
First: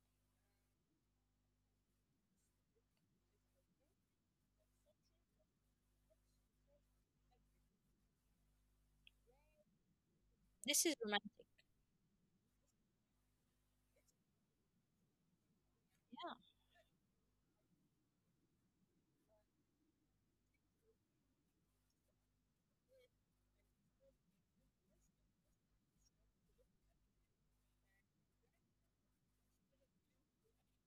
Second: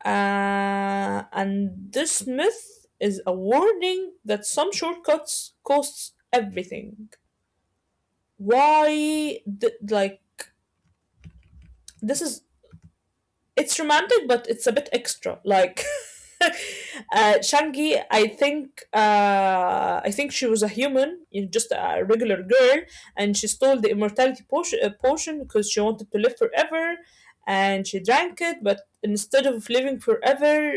Speaker 1: And this myth is a warning that some shortcuts costs everything. Why, like,
Speaker 2: This is romantic.
Speaker 1: this is, it's romantic, but it's a bit extra. Like,
Speaker 2: Yeah,
Speaker 1: Shangi, I think she was a human, you know, just a regular girl, and she stole the immortality potion, potion because she wanted to live forever, and she drank it. But instead of living forever,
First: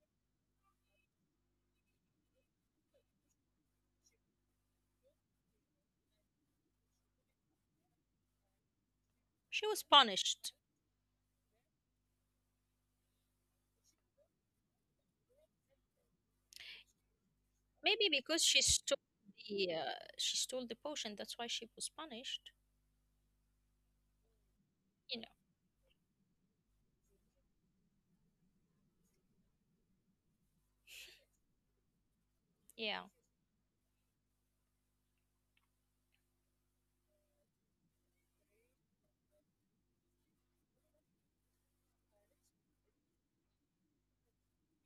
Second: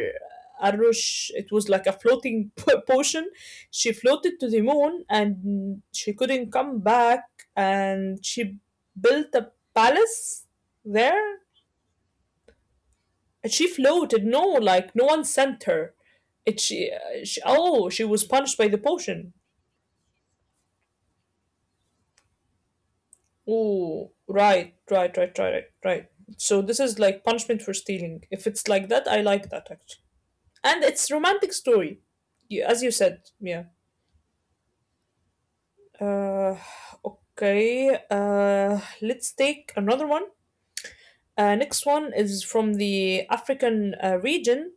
Speaker 1: Arush, it was like a floating potion. She floated to the moon, and she couldn't come back, and she built a
Speaker 2: she was
Speaker 1: palace
Speaker 2: punished.
Speaker 1: there and she floated. No, like no one sent her. It she oh she
Speaker 2: Maybe
Speaker 1: was
Speaker 2: because
Speaker 1: punished by the potion.
Speaker 2: she stole the potion. That's why she was punished.
Speaker 1: Oh right
Speaker 2: You
Speaker 1: right
Speaker 2: know.
Speaker 1: right right right right. So this is like punishment for stealing. If it's like that, I like that actually. And it's romantic story, yeah, as you
Speaker 2: Yeah.
Speaker 1: said. Yeah. Uh, okay. Let's take another one. Next one is from the African region,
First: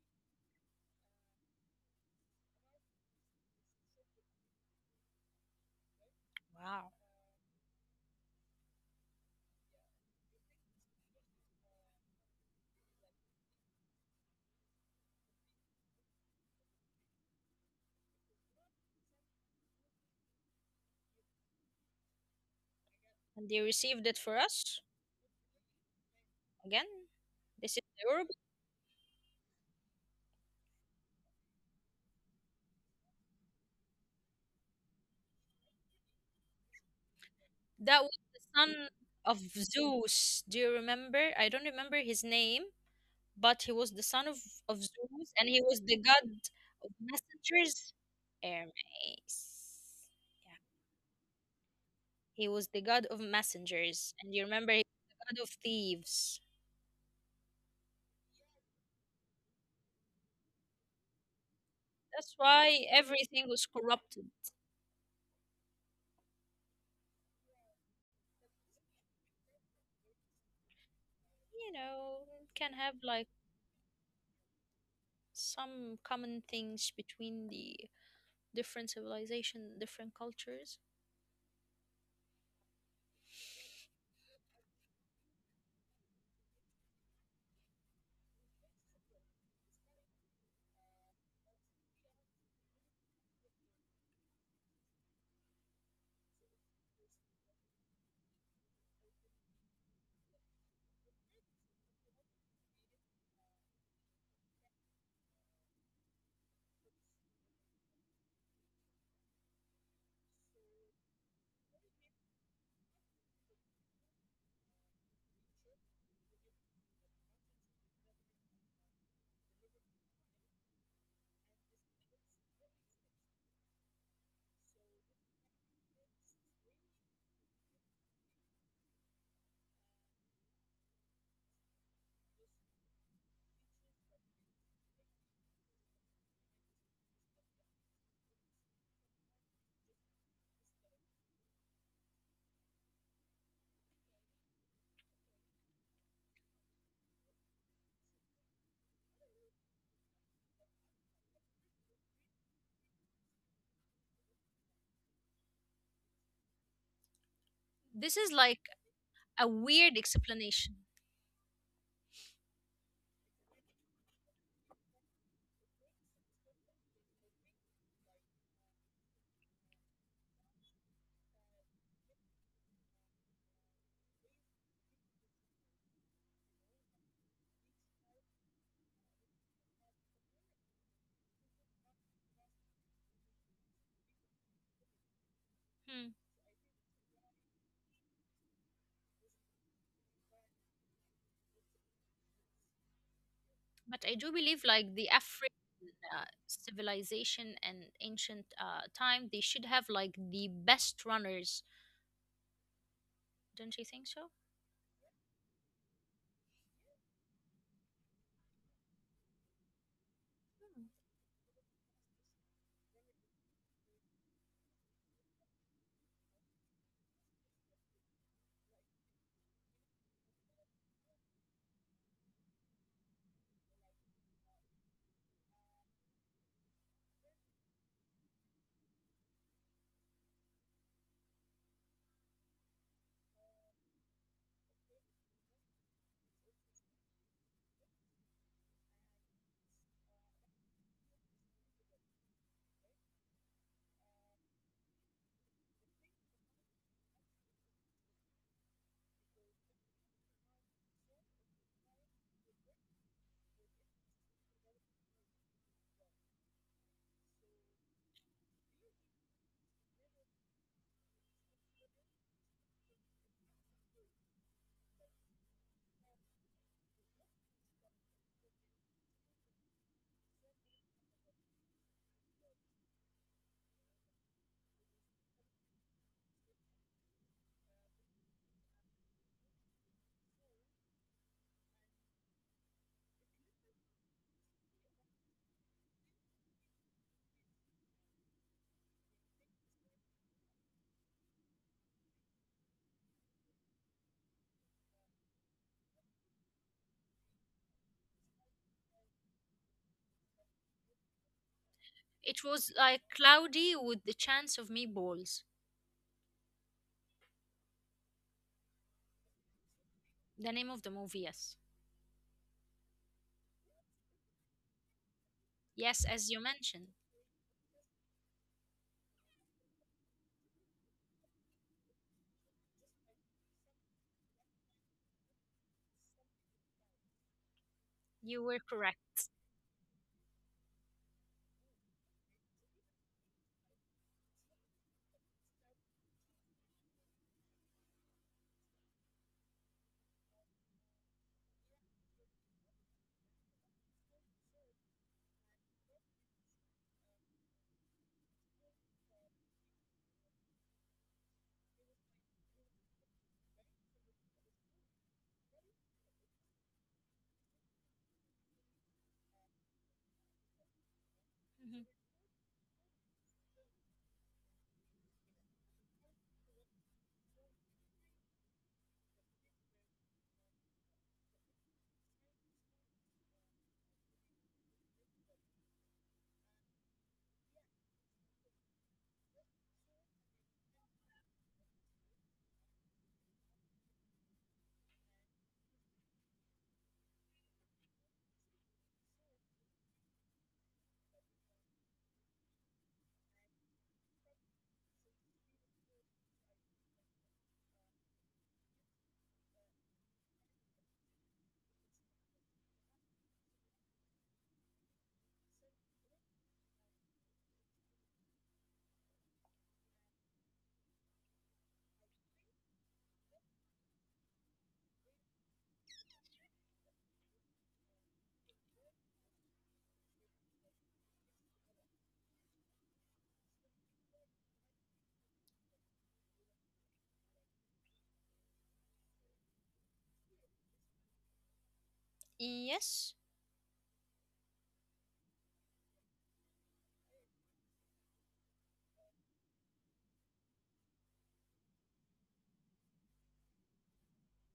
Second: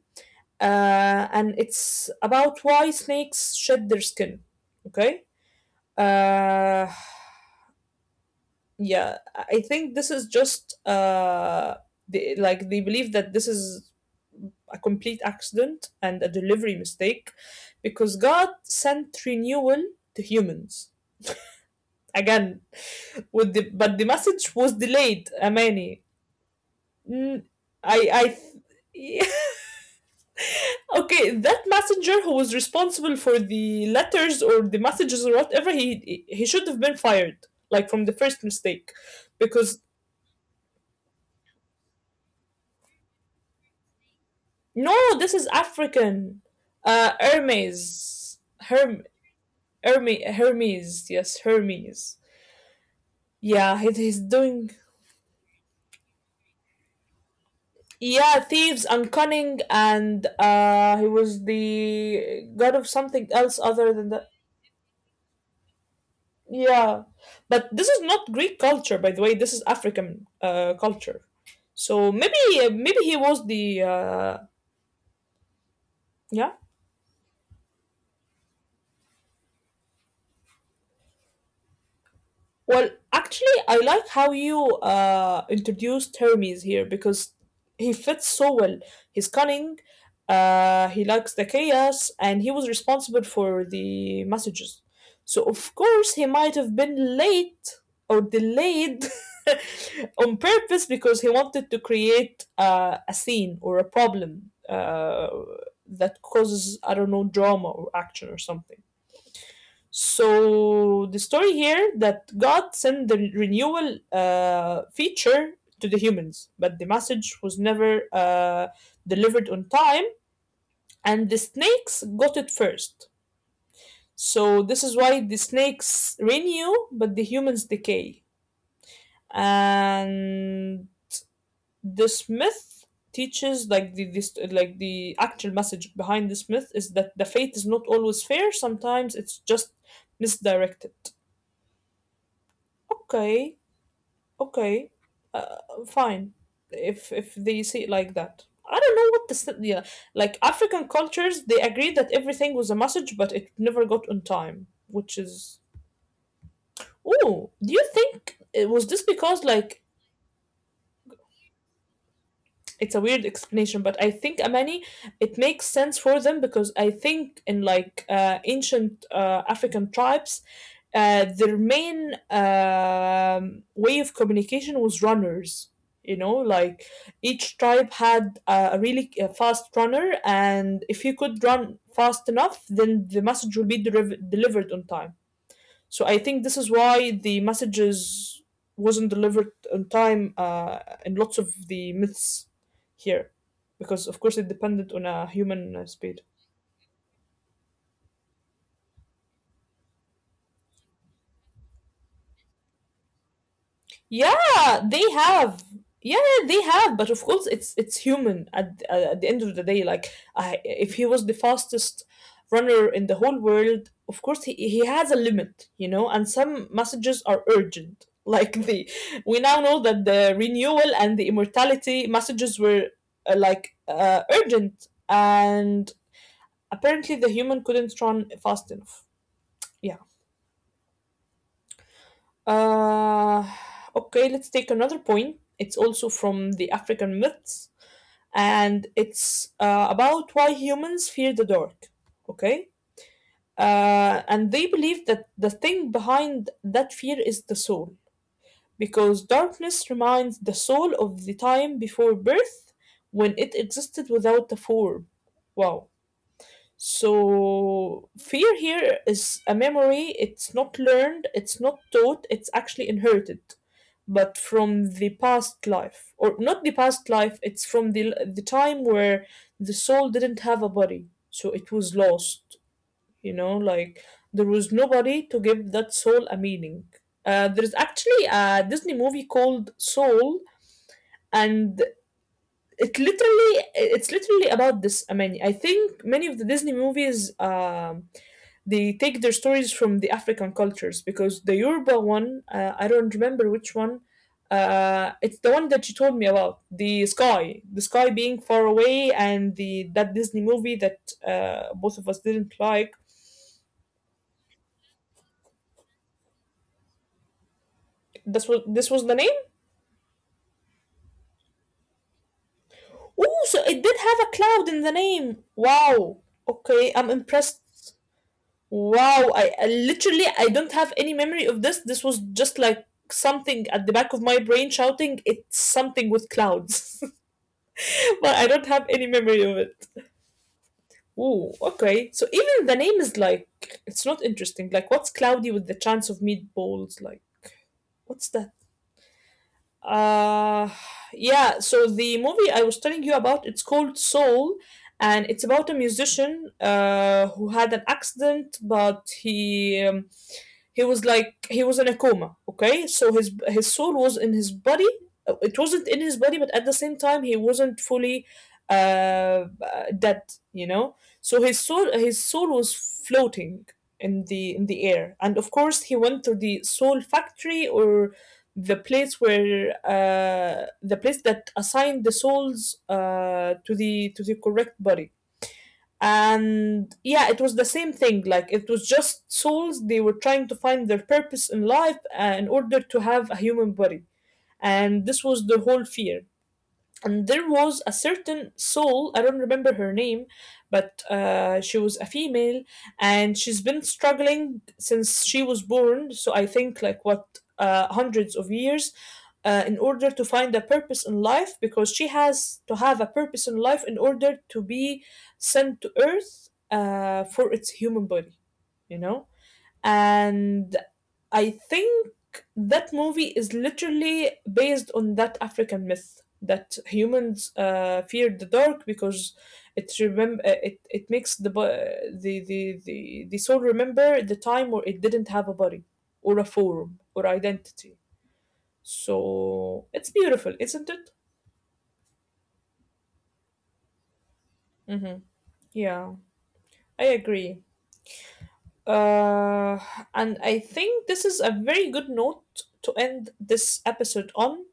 Speaker 1: and it's about why snakes shed their skin. Okay. Uh,
Speaker 2: Wow.
Speaker 1: yeah, I think this is just like they believe that this is a complete accident and a delivery mistake because God sent renewal to humans again
Speaker 2: And
Speaker 1: with
Speaker 2: they
Speaker 1: the but the
Speaker 2: received it for
Speaker 1: message was
Speaker 2: us
Speaker 1: delayed, Amani.
Speaker 2: again.
Speaker 1: Mm,
Speaker 2: This is
Speaker 1: I I
Speaker 2: the
Speaker 1: th- okay, that messenger who was responsible for the letters or the messages or whatever he should have been fired like
Speaker 2: That
Speaker 1: from the
Speaker 2: was the
Speaker 1: first
Speaker 2: son
Speaker 1: mistake
Speaker 2: of
Speaker 1: because
Speaker 2: Zeus. Do you remember? I don't remember his name, but he was the son
Speaker 1: No,
Speaker 2: of
Speaker 1: this is
Speaker 2: Zeus, and he was the
Speaker 1: African.
Speaker 2: god
Speaker 1: Uh,
Speaker 2: of messengers.
Speaker 1: Hermes.
Speaker 2: Hermes.
Speaker 1: Herm Hermes.
Speaker 2: Yeah.
Speaker 1: Hermes. Yes, Hermes.
Speaker 2: He was the god of
Speaker 1: Yeah, he, he's
Speaker 2: messengers. And you
Speaker 1: doing.
Speaker 2: remember he was the god of thieves.
Speaker 1: Yeah, thieves and cunning, and he was the
Speaker 2: That's
Speaker 1: god of
Speaker 2: why
Speaker 1: something else
Speaker 2: everything was
Speaker 1: other than that.
Speaker 2: corrupted.
Speaker 1: Yeah, but this is not Greek culture, by the way. This is African culture.
Speaker 2: You
Speaker 1: So
Speaker 2: know,
Speaker 1: maybe
Speaker 2: can have
Speaker 1: maybe he
Speaker 2: like
Speaker 1: was the
Speaker 2: some common
Speaker 1: yeah.
Speaker 2: things between the different civilization, different cultures.
Speaker 1: Well, actually, I like how you introduced Hermes here because he fits so well. He's cunning, he likes the chaos, and he was responsible for the messages. So, of course, he might have been late or delayed on purpose because he wanted to create a scene or a problem that causes, I don't know, drama or action or something. So the story here that God sent the renewal feature to the humans, but the message was never delivered on time, and the snakes got it first. So this is why the snakes renew, but the humans decay. And this myth teaches like the this like the actual message behind this myth is that the fate is not always fair. Sometimes it's just misdirected. Okay. Okay, uh, fine. If they see it like that, I don't know yeah, like African cultures. They agreed that everything was a message, but it never got on time, which is. Oh, do you
Speaker 2: This is
Speaker 1: think
Speaker 2: like
Speaker 1: it was this
Speaker 2: a
Speaker 1: because
Speaker 2: weird explanation.
Speaker 1: it's a weird explanation, but I think Amani, it makes sense for them because I think in like ancient African tribes, their main way of communication was runners. You know, like each tribe had a really fast runner, and if you could run fast enough, then the message will be delivered on time.
Speaker 2: Hmm.
Speaker 1: So I think this is why the messages wasn't delivered on time in lots of the myths here,
Speaker 2: But
Speaker 1: because
Speaker 2: I
Speaker 1: of
Speaker 2: do
Speaker 1: course it
Speaker 2: believe, like
Speaker 1: depended
Speaker 2: the
Speaker 1: on a
Speaker 2: African
Speaker 1: human speed.
Speaker 2: civilization and ancient time, they should have like the best runners. Don't you think so?
Speaker 1: Yeah, they have. Yeah, yeah, they have, but of course, it's human at the end of the day. Like, I,
Speaker 2: Hmm.
Speaker 1: if he was the fastest runner in the whole world, of course, he has a limit, you know. And some messages are urgent. Like we now know that the renewal and the immortality messages were urgent, and apparently the human couldn't run fast enough. Yeah. Uh, okay, let's take another point. It's also from the African myths, and it's about why humans fear the dark. Okay, and they believe that the thing behind that fear is the soul, because darkness reminds the soul of the time before birth when it existed without a form. Wow. So fear here is a memory. It's not learned, it's not taught, it's actually inherited, but from the past life, or not the past life, it's from the time where the soul didn't have a body, so it was lost, you know, like there was nobody to give that soul a meaning. There's actually a Disney movie called Soul, and it's literally about this. I mean, I think many of the Disney movies they take their stories from the African cultures because the Yoruba one, I don't remember which one. It's the one that you told me about the sky being far away, and the that Disney movie that both of us
Speaker 2: It
Speaker 1: didn't
Speaker 2: was
Speaker 1: like.
Speaker 2: like cloudy with the chance of meatballs.
Speaker 1: This was the name.
Speaker 2: The name of the movie, yes,
Speaker 1: Oh, so it did have a cloud in the name.
Speaker 2: yes,
Speaker 1: Wow.
Speaker 2: as you mentioned,
Speaker 1: Okay, I'm impressed. Wow, I don't have any memory of this. This was just like something at the back of my brain shouting, "It's something with clouds."
Speaker 2: you
Speaker 1: But I
Speaker 2: were
Speaker 1: don't have any
Speaker 2: correct.
Speaker 1: memory of it. Ooh, okay. So even the name is like it's not interesting. Like what's cloudy with the chance of meatballs? Like what's that? Uh, yeah, so the movie I was telling you about, it's called Soul, and it's about a musician who had an accident, but he was like he was in a coma, okay? So his soul was in his body. It wasn't in his body, but at the same time, he wasn't fully dead, you know? So his
Speaker 2: Mhm.
Speaker 1: soul his soul was floating in the air. And of course, he went to the soul factory or the place that assigned the souls to the correct body, and yeah, it was the same thing, like it was just souls, they were trying to find their purpose in life in order to have a human body, and this was their whole fear. And there was a certain soul, I don't remember her name, but she was a female, and she's been struggling since she was born, so I think, like, what, hundreds of years, in order to find a purpose in life, because she has to have a purpose in life in order to be sent to earth for its human body, you know. And I think that movie is literally based on that African myth that humans feared the dark because it makes the, bo- the soul remember the time where it didn't have a body or a form or identity. So it's beautiful, isn't it?
Speaker 2: Yes,
Speaker 1: Mm-hmm. Yeah, I agree. Uh, and I think this is a very good note to end this episode on.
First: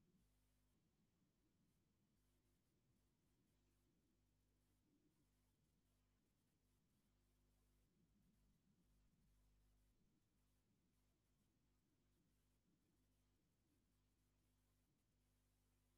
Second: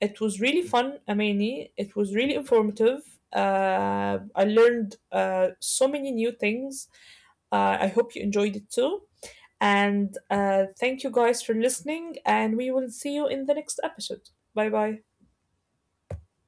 Speaker 1: It was really fun, Amani. It was really informative. I learned so many new things. I hope you enjoyed it too. And thank you guys for listening, and we will see you in the next episode. Bye bye.